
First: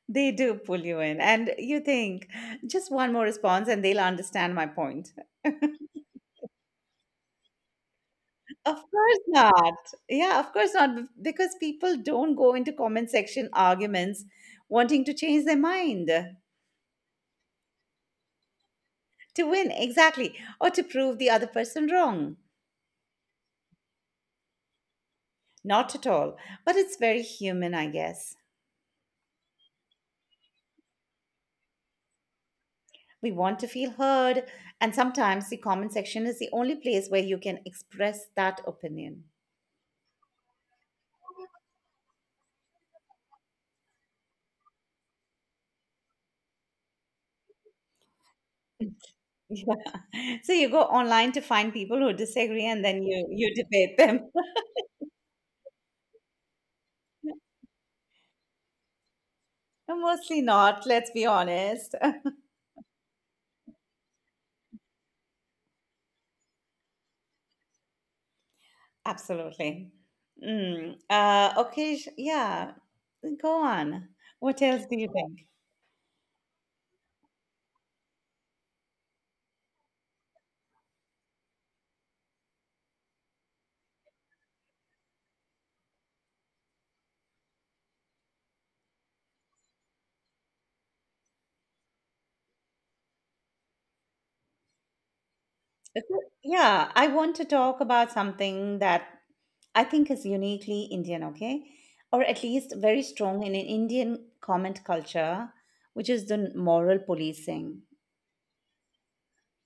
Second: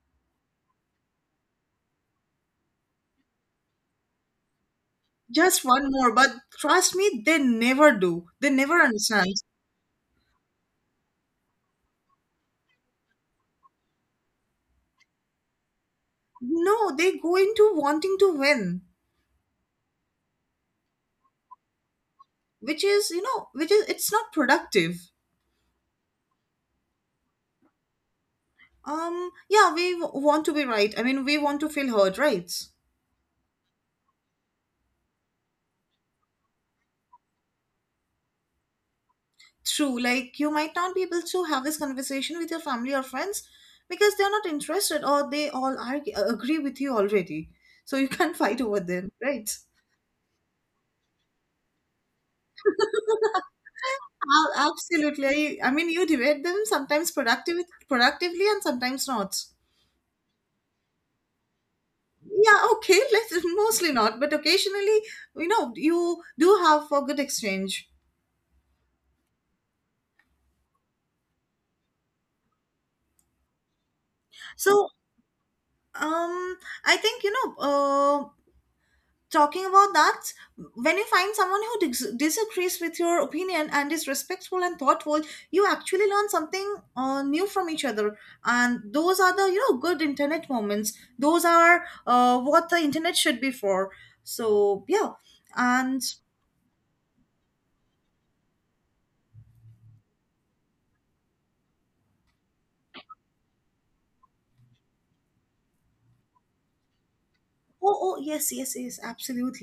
Speaker 1: They do pull you in. And you think, just one more response and they'll understand my point.
Speaker 2: Just one more, but trust me, they never do. They
Speaker 1: Of
Speaker 2: never
Speaker 1: course
Speaker 2: understand.
Speaker 1: not. Yeah, of course not. b- Because people don't go into comment section arguments wanting to change their mind.
Speaker 2: No, they go into wanting to win,
Speaker 1: To win, exactly, or to prove the other person wrong.
Speaker 2: which is, you know, which is it's not productive.
Speaker 1: Not at all, but it's very human, I guess.
Speaker 2: Um, yeah, we w- want to be right. I mean, we want to feel heard, right?
Speaker 1: We want to feel heard, and sometimes the comment section is the only place where you can express that opinion.
Speaker 2: True. Like, you might not be able to have this conversation with your family or friends because they're not interested, or they all argue, agree with you already. So you can't fight over them, right?
Speaker 1: Yeah. So you go online to find people who disagree, and then you you debate them.
Speaker 2: Ab- Absolutely. I mean, you debate them sometimes productive, productively, and sometimes not.
Speaker 1: Mostly not, let's be honest.
Speaker 2: Yeah, okay, let's mostly not, but occasionally, you know, you do have a good exchange.
Speaker 1: Absolutely. Mm. Uh, okay, sh- yeah. Go on. What else
Speaker 2: So,
Speaker 1: do you think?
Speaker 2: um, I think you know, uh, talking about that, when you find someone who dis- disagrees with your opinion and is respectful and thoughtful, you actually learn something uh, new from each other, and those are the you know good internet moments. Those are uh, what the internet should be for. So yeah, and
Speaker 1: So, Yeah, I want to talk about something that I think is uniquely Indian, okay? Or at least very strong in an Indian comment culture, which is the moral policing.
Speaker 2: oh, oh yes, yes, yes,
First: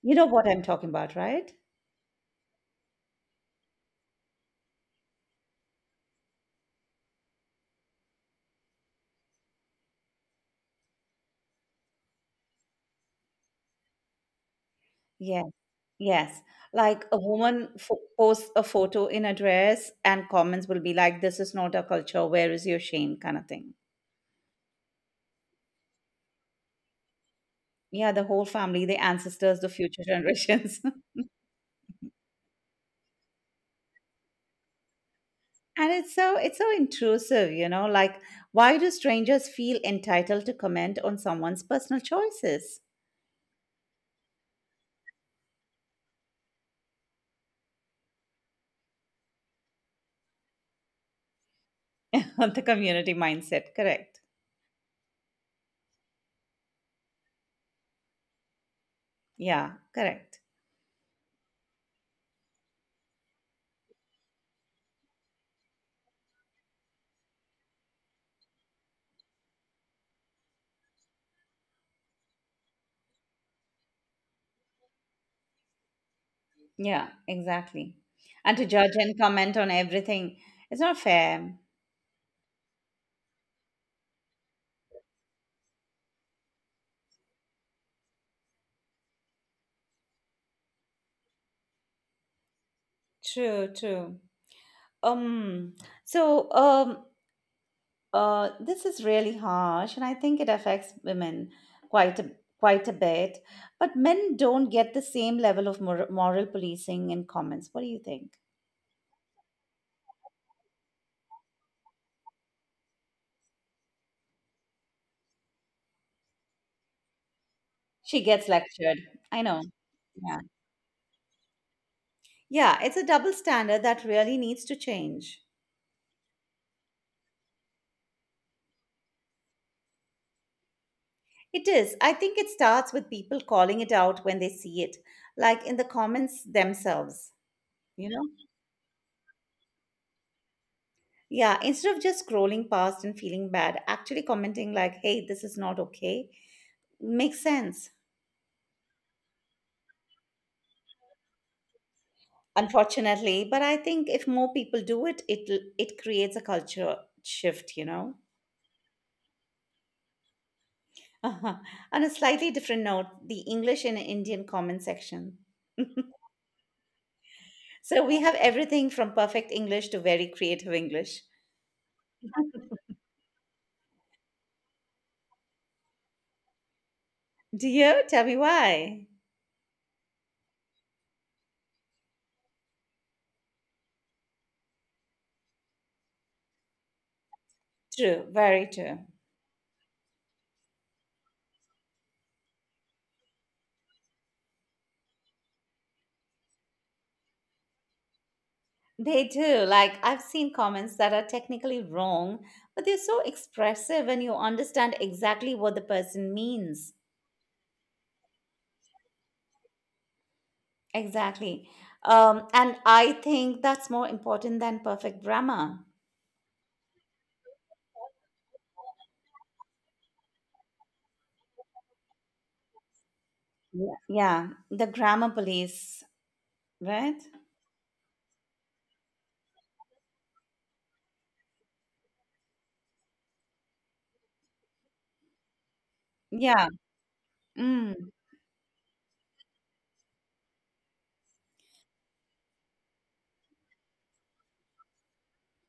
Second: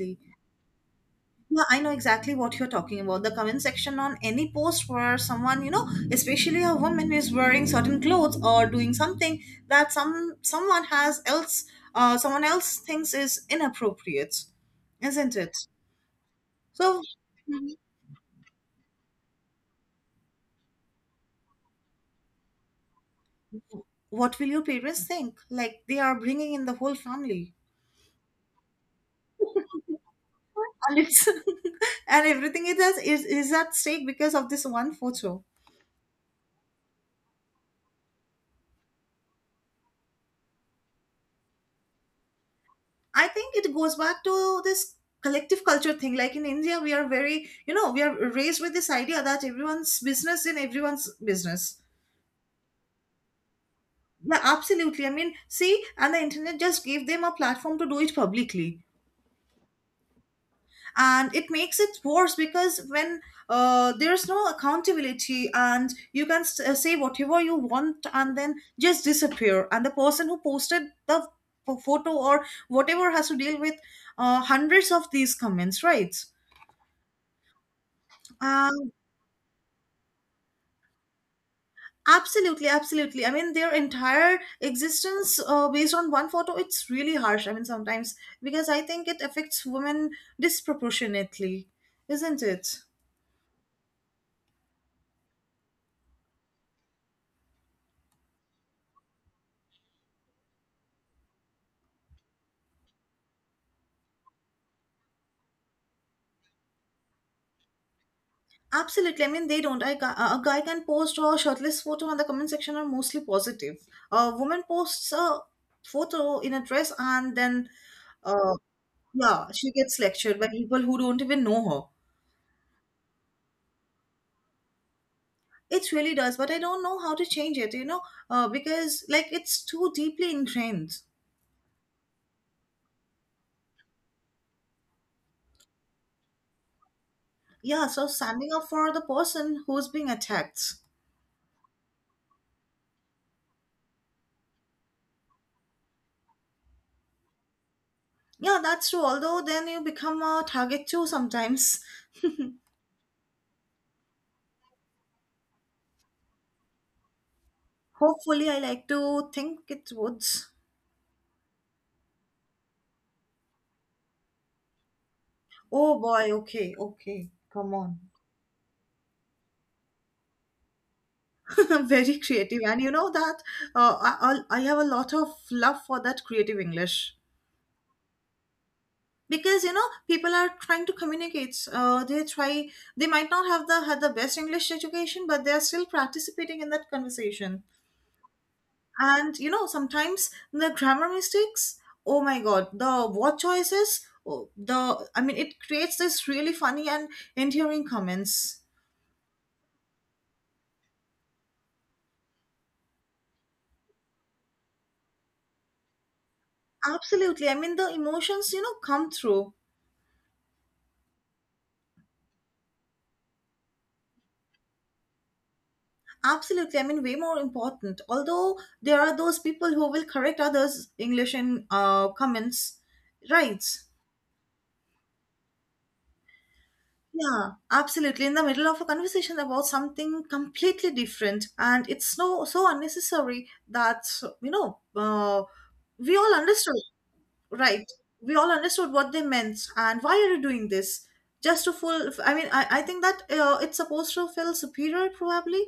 Speaker 1: You know what I'm talking about, right?
Speaker 2: Yeah, I know exactly what you're talking about. The comment section on any post where someone, you know, especially a woman, is wearing certain clothes or doing something that some someone has else, uh, someone else thinks is inappropriate, isn't
Speaker 1: Yes,
Speaker 2: it?
Speaker 1: yes.
Speaker 2: So,
Speaker 1: Like a woman fo- posts a photo in a dress, and comments will be like, "This is not a culture, where is your shame?" kind of thing.
Speaker 2: what will your parents think? Like they are bringing in the whole family,
Speaker 1: Yeah, the whole family, the ancestors, the future generations.
Speaker 2: and it's and everything it is is, is at stake because of this one photo.
Speaker 1: And it's so it's so intrusive, you know, like why do strangers feel entitled to comment on someone's personal choices?
Speaker 2: I think it goes back to this collective culture thing. Like in India, we are very, you know, we are raised with this idea that everyone's business in everyone's business.
Speaker 1: The community mindset, correct.
Speaker 2: Yeah, absolutely. I mean, see, and the internet just gave them a platform to do it publicly.
Speaker 1: Yeah, correct.
Speaker 2: And it makes it worse because when uh, there's no accountability and you can s- uh, say whatever you want and then just disappear, and the person who posted the ph- photo or whatever has to deal with uh, hundreds of these comments, right?
Speaker 1: Yeah, exactly. And to judge and comment on everything, it's not fair.
Speaker 2: Absolutely, absolutely. I mean, their entire existence uh, based on one photo, it's really harsh. I mean, sometimes because I think it affects women disproportionately, isn't it?
Speaker 1: True, true. Um so um uh this is really harsh, and I think it affects women quite a quite a bit. But men don't get the same level of mor- moral policing and comments. What do you think?
Speaker 2: Absolutely. I mean, they don't. I, ca- a guy can post a shirtless photo, and the comment section are mostly positive. A woman posts a photo in a dress, and then,
Speaker 1: She gets
Speaker 2: uh,
Speaker 1: lectured. I
Speaker 2: yeah,
Speaker 1: know.
Speaker 2: she gets
Speaker 1: Yeah.
Speaker 2: lectured by people who don't even know her.
Speaker 1: Yeah, it's a double standard that really needs to change.
Speaker 2: It really does, but I don't know how to change it, you know, uh, because like it's too deeply ingrained.
Speaker 1: It is. I think it starts with people calling it out when they see it, like in the comments themselves,
Speaker 2: Yeah, so
Speaker 1: you know?
Speaker 2: standing up for the person who's being attacked.
Speaker 1: Yeah, instead of just scrolling past and feeling bad, actually commenting like, hey, this is not okay, makes sense,
Speaker 2: Yeah, that's true. Although then you become a target too sometimes.
Speaker 1: unfortunately. But I think if more people do it, it it creates a culture shift, you know?
Speaker 2: Hopefully, I like to think it would.
Speaker 1: On a slightly different note, the English and Indian comment section.
Speaker 2: Oh boy, okay, okay, come
Speaker 1: So
Speaker 2: on.
Speaker 1: we have everything from perfect English to very creative English.
Speaker 2: Very creative. And you know that uh, I, I'll- I have a lot of love for that creative English.
Speaker 1: Do you? Tell me why.
Speaker 2: Because you know, people are trying to communicate. Uh, they try. They might not have the had the best English education, but they are still participating in that conversation.
Speaker 1: True, very true.
Speaker 2: And you know, sometimes the grammar mistakes, oh my god, the word choices, oh, the I mean, it creates this really funny and endearing comments.
Speaker 1: They do. Like, I've seen comments that are technically wrong, but they're so expressive and you understand exactly what the person means.
Speaker 2: Absolutely. I mean, the emotions, you know, come through.
Speaker 1: Exactly. Um, and I think that's more important than perfect grammar.
Speaker 2: Absolutely. I mean, way more important. Although there are those people who will correct others' English in uh, comments, right?
Speaker 1: Yeah. Yeah. The grammar police, right?
Speaker 2: Yeah, absolutely. In the middle of a conversation about something completely different, and it's so so unnecessary that you know uh, we all
Speaker 1: Yeah.
Speaker 2: understood, right?
Speaker 1: Mm,
Speaker 2: We all understood what they meant, and why are you doing this? Just to full. I mean, I, I think that uh, it's supposed to feel superior, probably.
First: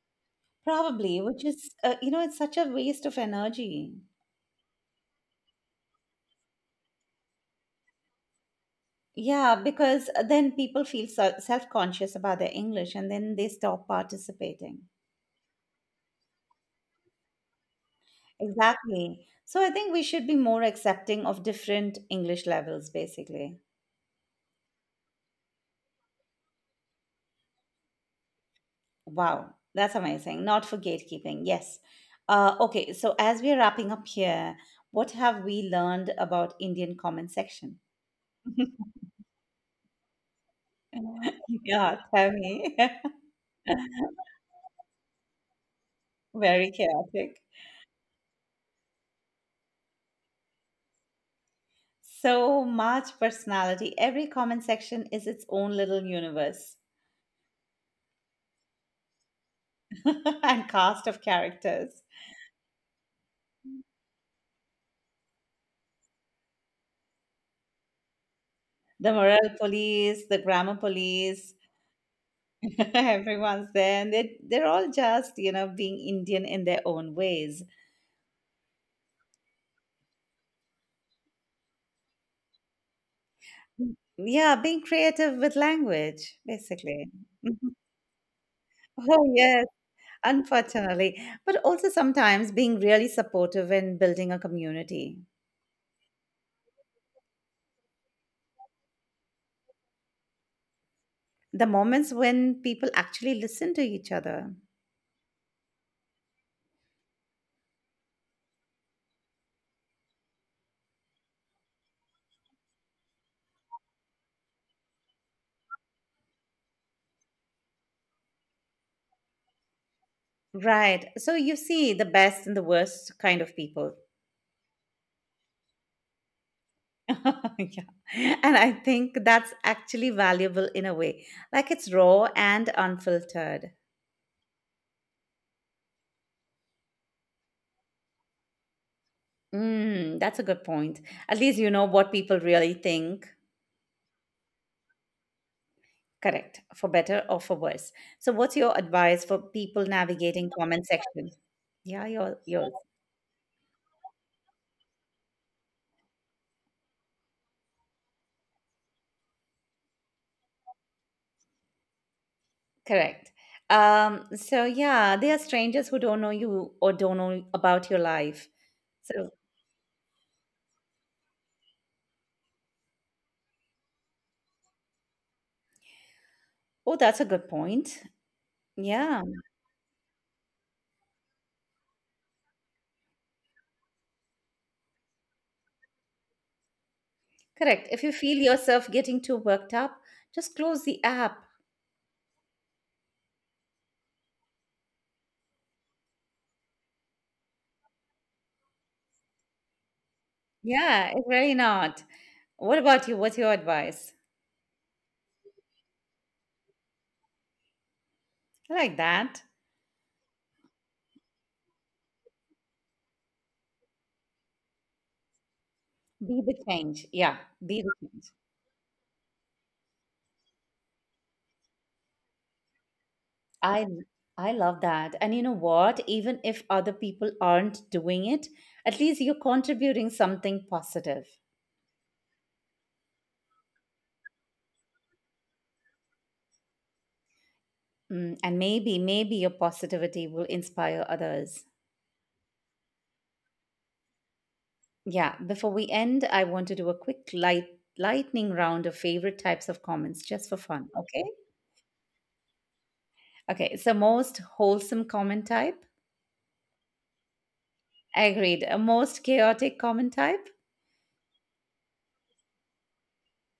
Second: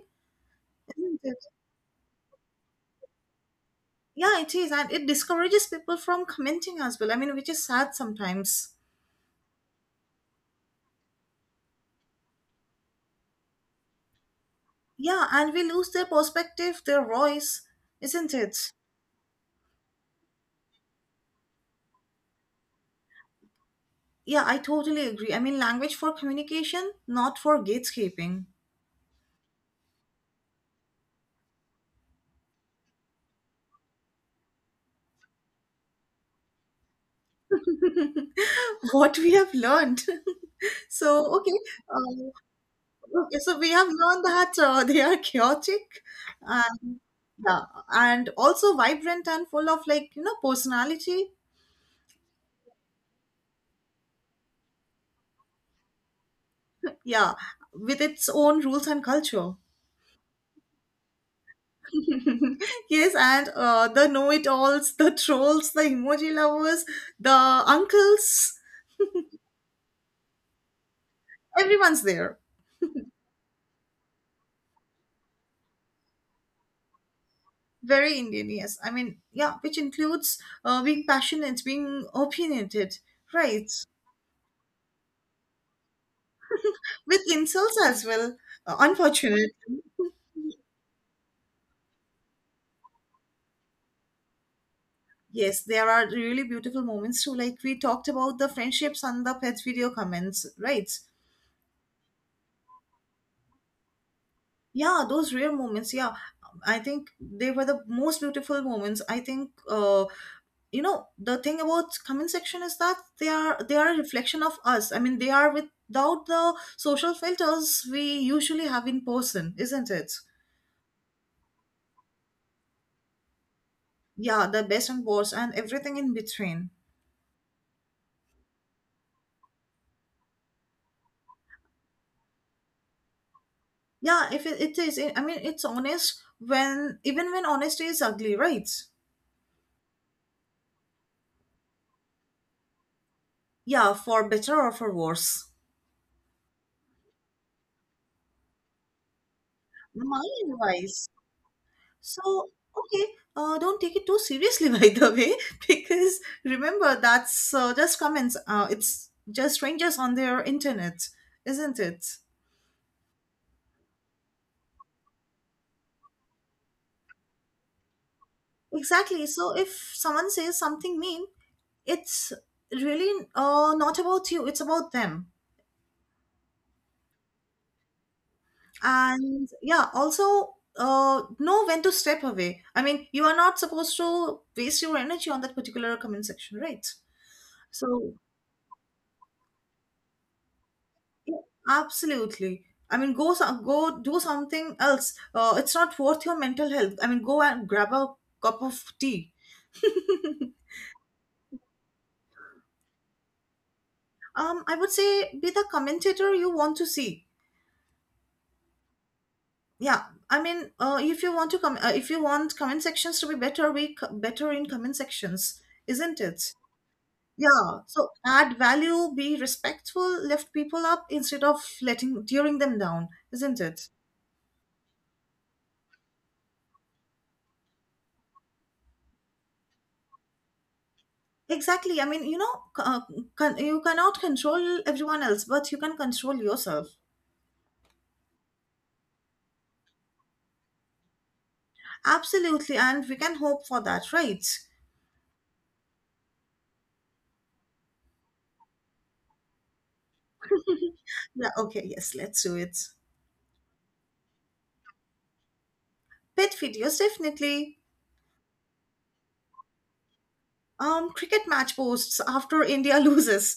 Speaker 2: Isn't
Speaker 1: probably,
Speaker 2: it?
Speaker 1: which is, uh, you know, it's such a waste of energy.
Speaker 2: Yeah, it is, and it discourages people from commenting as well. I mean, which is sad sometimes.
Speaker 1: Yeah, because uh, then people feel so self-conscious about their English and then they stop participating.
Speaker 2: Yeah, and we lose their perspective, their voice, isn't it?
Speaker 1: Exactly. So I think we should be more accepting of different English levels, basically.
Speaker 2: Yeah, I totally agree. I mean, language for communication, not for gatekeeping.
Speaker 1: Wow, that's amazing. Not for gatekeeping. Yes. Uh, okay, so as we're wrapping up here, what have we learned about Indian comment section?
Speaker 2: What we have learned. So, okay,
Speaker 1: Yeah, tell
Speaker 2: uh,
Speaker 1: me.
Speaker 2: okay, so we have learned that uh, they are chaotic
Speaker 1: Very
Speaker 2: and,
Speaker 1: chaotic.
Speaker 2: yeah, and also vibrant and full of like, you know, personality.
Speaker 1: So much personality. Every comment section is its own little universe.
Speaker 2: Yeah, with its own rules and culture.
Speaker 1: And cast of characters.
Speaker 2: Yes, and uh, the know it alls, the trolls, the emoji lovers, the uncles,
Speaker 1: The morale police, the grammar police,
Speaker 2: everyone's there.
Speaker 1: everyone's there, and they they're all just, you know, being Indian in their own ways.
Speaker 2: Very Indian, yes. I mean, yeah, which includes uh, being passionate, being opinionated, right?
Speaker 1: Yeah, being creative with language, basically.
Speaker 2: With
Speaker 1: Mhm.
Speaker 2: insults as well. Uh,
Speaker 1: Oh,
Speaker 2: unfortunate.
Speaker 1: yes, unfortunately. But also sometimes being really supportive in building a community.
Speaker 2: Yes, there are really beautiful moments too. Like we talked about the friendships and the pet video comments, right?
Speaker 1: The moments when people actually listen to each other.
Speaker 2: Yeah, those rare moments. Yeah, I think they were the most beautiful moments. I think uh, you know the thing about comment section is that they are they are a reflection of us. I mean, they are without the social filters we usually have in person, isn't it?
Speaker 1: Right. So you see the best and the worst kind of people.
Speaker 2: Yeah, the best and worst and everything in between.
Speaker 1: Yeah. And I think that's actually valuable in a way. Like it's raw and unfiltered.
Speaker 2: Yeah, if it, it is. I mean, it's honest, when even when honesty is ugly, right?
Speaker 1: Mm, that's a good point. At least you know what people really think.
Speaker 2: Yeah, for better or for worse.
Speaker 1: Correct. For better or for worse. So what's your advice for people
Speaker 2: My
Speaker 1: navigating comment
Speaker 2: advice.
Speaker 1: section? Yeah, you're
Speaker 2: So,
Speaker 1: you're
Speaker 2: okay, uh, don't take it too seriously, by the way, because remember that's uh, just comments. Uh, it's just strangers on their internet, isn't it?
Speaker 1: correct. Um, so yeah, they are strangers who don't know you or don't know about your life.
Speaker 2: Exactly.
Speaker 1: So
Speaker 2: So, if someone says something mean, it's really uh, not about you, it's about them.
Speaker 1: oh that's a good point. Yeah.
Speaker 2: And yeah, also uh, know when to step away. I mean, you are not supposed to waste your energy on that particular comment section, right?
Speaker 1: Correct. If you
Speaker 2: So,
Speaker 1: feel yourself getting too worked up, just close the app.
Speaker 2: absolutely. I mean, go some, go do something else. Uh, it's not worth your mental health. I mean, go and grab a cup of tea.
Speaker 1: Yeah, it's really not. What about you? What's your advice?
Speaker 2: Um, I would say be the commentator you want to see.
Speaker 1: I like that.
Speaker 2: Yeah, I mean, uh, if you want to come, uh, if you want comment sections to be better, we c- better in comment sections, isn't
Speaker 1: Be
Speaker 2: it?
Speaker 1: the change. Yeah,
Speaker 2: Yeah.
Speaker 1: be the
Speaker 2: So
Speaker 1: change.
Speaker 2: add value, be respectful, lift people up instead of letting tearing them down, isn't
Speaker 1: I
Speaker 2: it?
Speaker 1: I love that. And you know what? Even if other people aren't doing it, at least you're contributing something positive.
Speaker 2: Exactly. I mean, you know, c- uh, con- you cannot control everyone else, but you can control yourself.
Speaker 1: Mm, and maybe, maybe your positivity will inspire others.
Speaker 2: Absolutely. And we can hope for that, right?
Speaker 1: Yeah. Before we end, I want to do a quick light lightning round of favorite types of comments just for fun. Okay.
Speaker 2: Yeah, okay, yes, let's do it.
Speaker 1: Okay, so most wholesome comment type?
Speaker 2: Pet videos, definitely.
Speaker 1: Agreed. Uh, Most chaotic comment type?
Speaker 2: Um, cricket match posts after India loses.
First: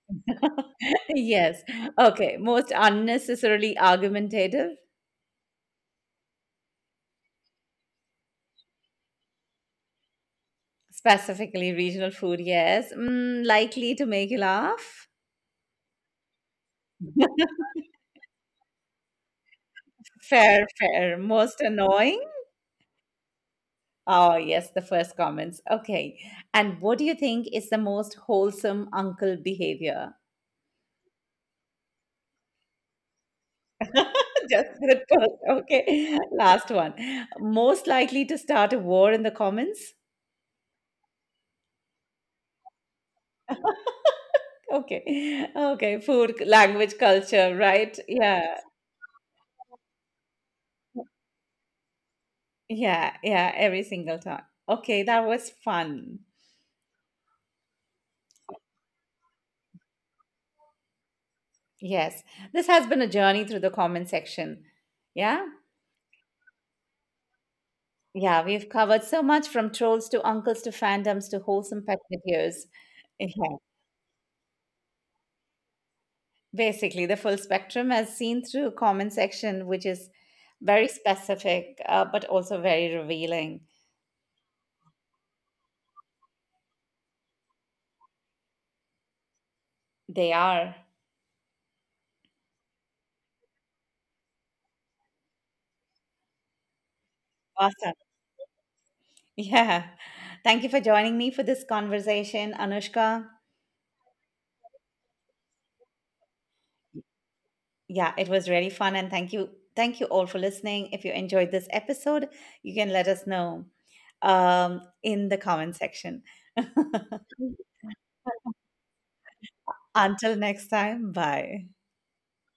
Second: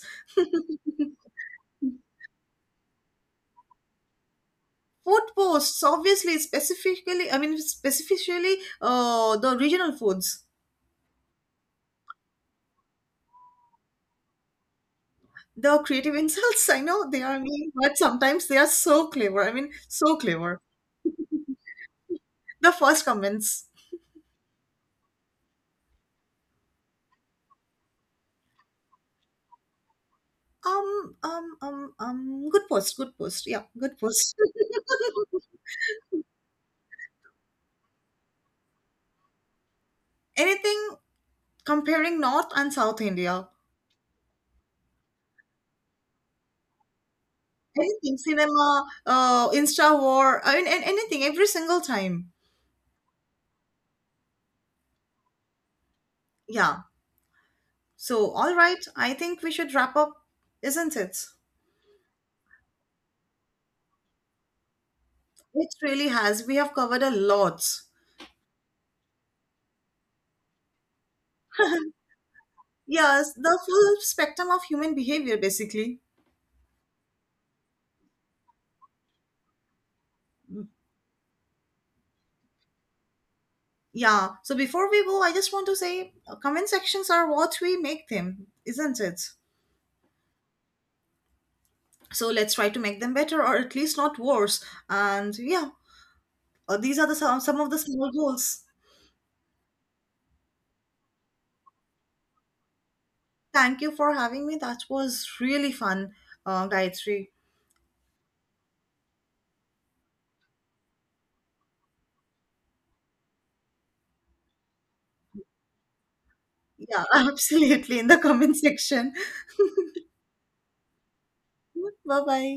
Speaker 1: Yes. Okay, most unnecessarily argumentative?
Speaker 2: Food posts, obviously, specifically, I mean, specifically uh, the regional foods.
Speaker 1: Specifically regional food, yes. Mm, likely to make you laugh?
Speaker 2: The creative insults, I know they are mean, but sometimes they are so clever. I mean, so clever.
Speaker 1: Fair, fair. Most annoying?
Speaker 2: The first comments.
Speaker 1: Oh, yes, the first comments. Okay. And what do you think is the most wholesome uncle behavior?
Speaker 2: Um, um, um, um, good post, good post. Yeah, good post.
Speaker 1: Just good person. Okay. Last one. Most likely to start a war in the comments?
Speaker 2: Anything comparing North and South India?
Speaker 1: Okay. Okay. Food, language, culture, right?
Speaker 2: Anything,
Speaker 1: Yeah.
Speaker 2: cinema, uh, Insta war, I mean, an- anything, every single time.
Speaker 1: Yeah. Yeah. Every single time. Okay. That was fun.
Speaker 2: Yeah. So, all right, I think we should wrap up, isn't it?
Speaker 1: Yes. This has been a journey through the comment section. Yeah.
Speaker 2: It really has. We have covered a lot.
Speaker 1: Yeah. We've covered so much from trolls to uncles to fandoms to wholesome pet videos.
Speaker 2: Yes,
Speaker 1: Yeah.
Speaker 2: the full spectrum of human behavior, basically.
Speaker 1: Basically, the full spectrum as seen through comment section, which is very specific, uh, but also very revealing.
Speaker 2: Yeah. So, before we go, I just want to say uh, comment sections are what we make them, isn't it?
Speaker 1: They are
Speaker 2: So let's try to make them better or at least not worse. And yeah, uh, these are the some, some of the
Speaker 1: awesome.
Speaker 2: small goals.
Speaker 1: Yeah. Thank you for joining me for this conversation, Anushka.
Speaker 2: Thank you for having me. That was really fun, uh, Gayatri.
Speaker 1: Yeah, it was really fun. And thank you. Thank you all for listening. If you enjoyed this episode, you can let us know um, in the comment section.
Speaker 2: Yeah, absolutely, in the comment section.
Speaker 1: Until next time, bye.
Speaker 2: Bye bye.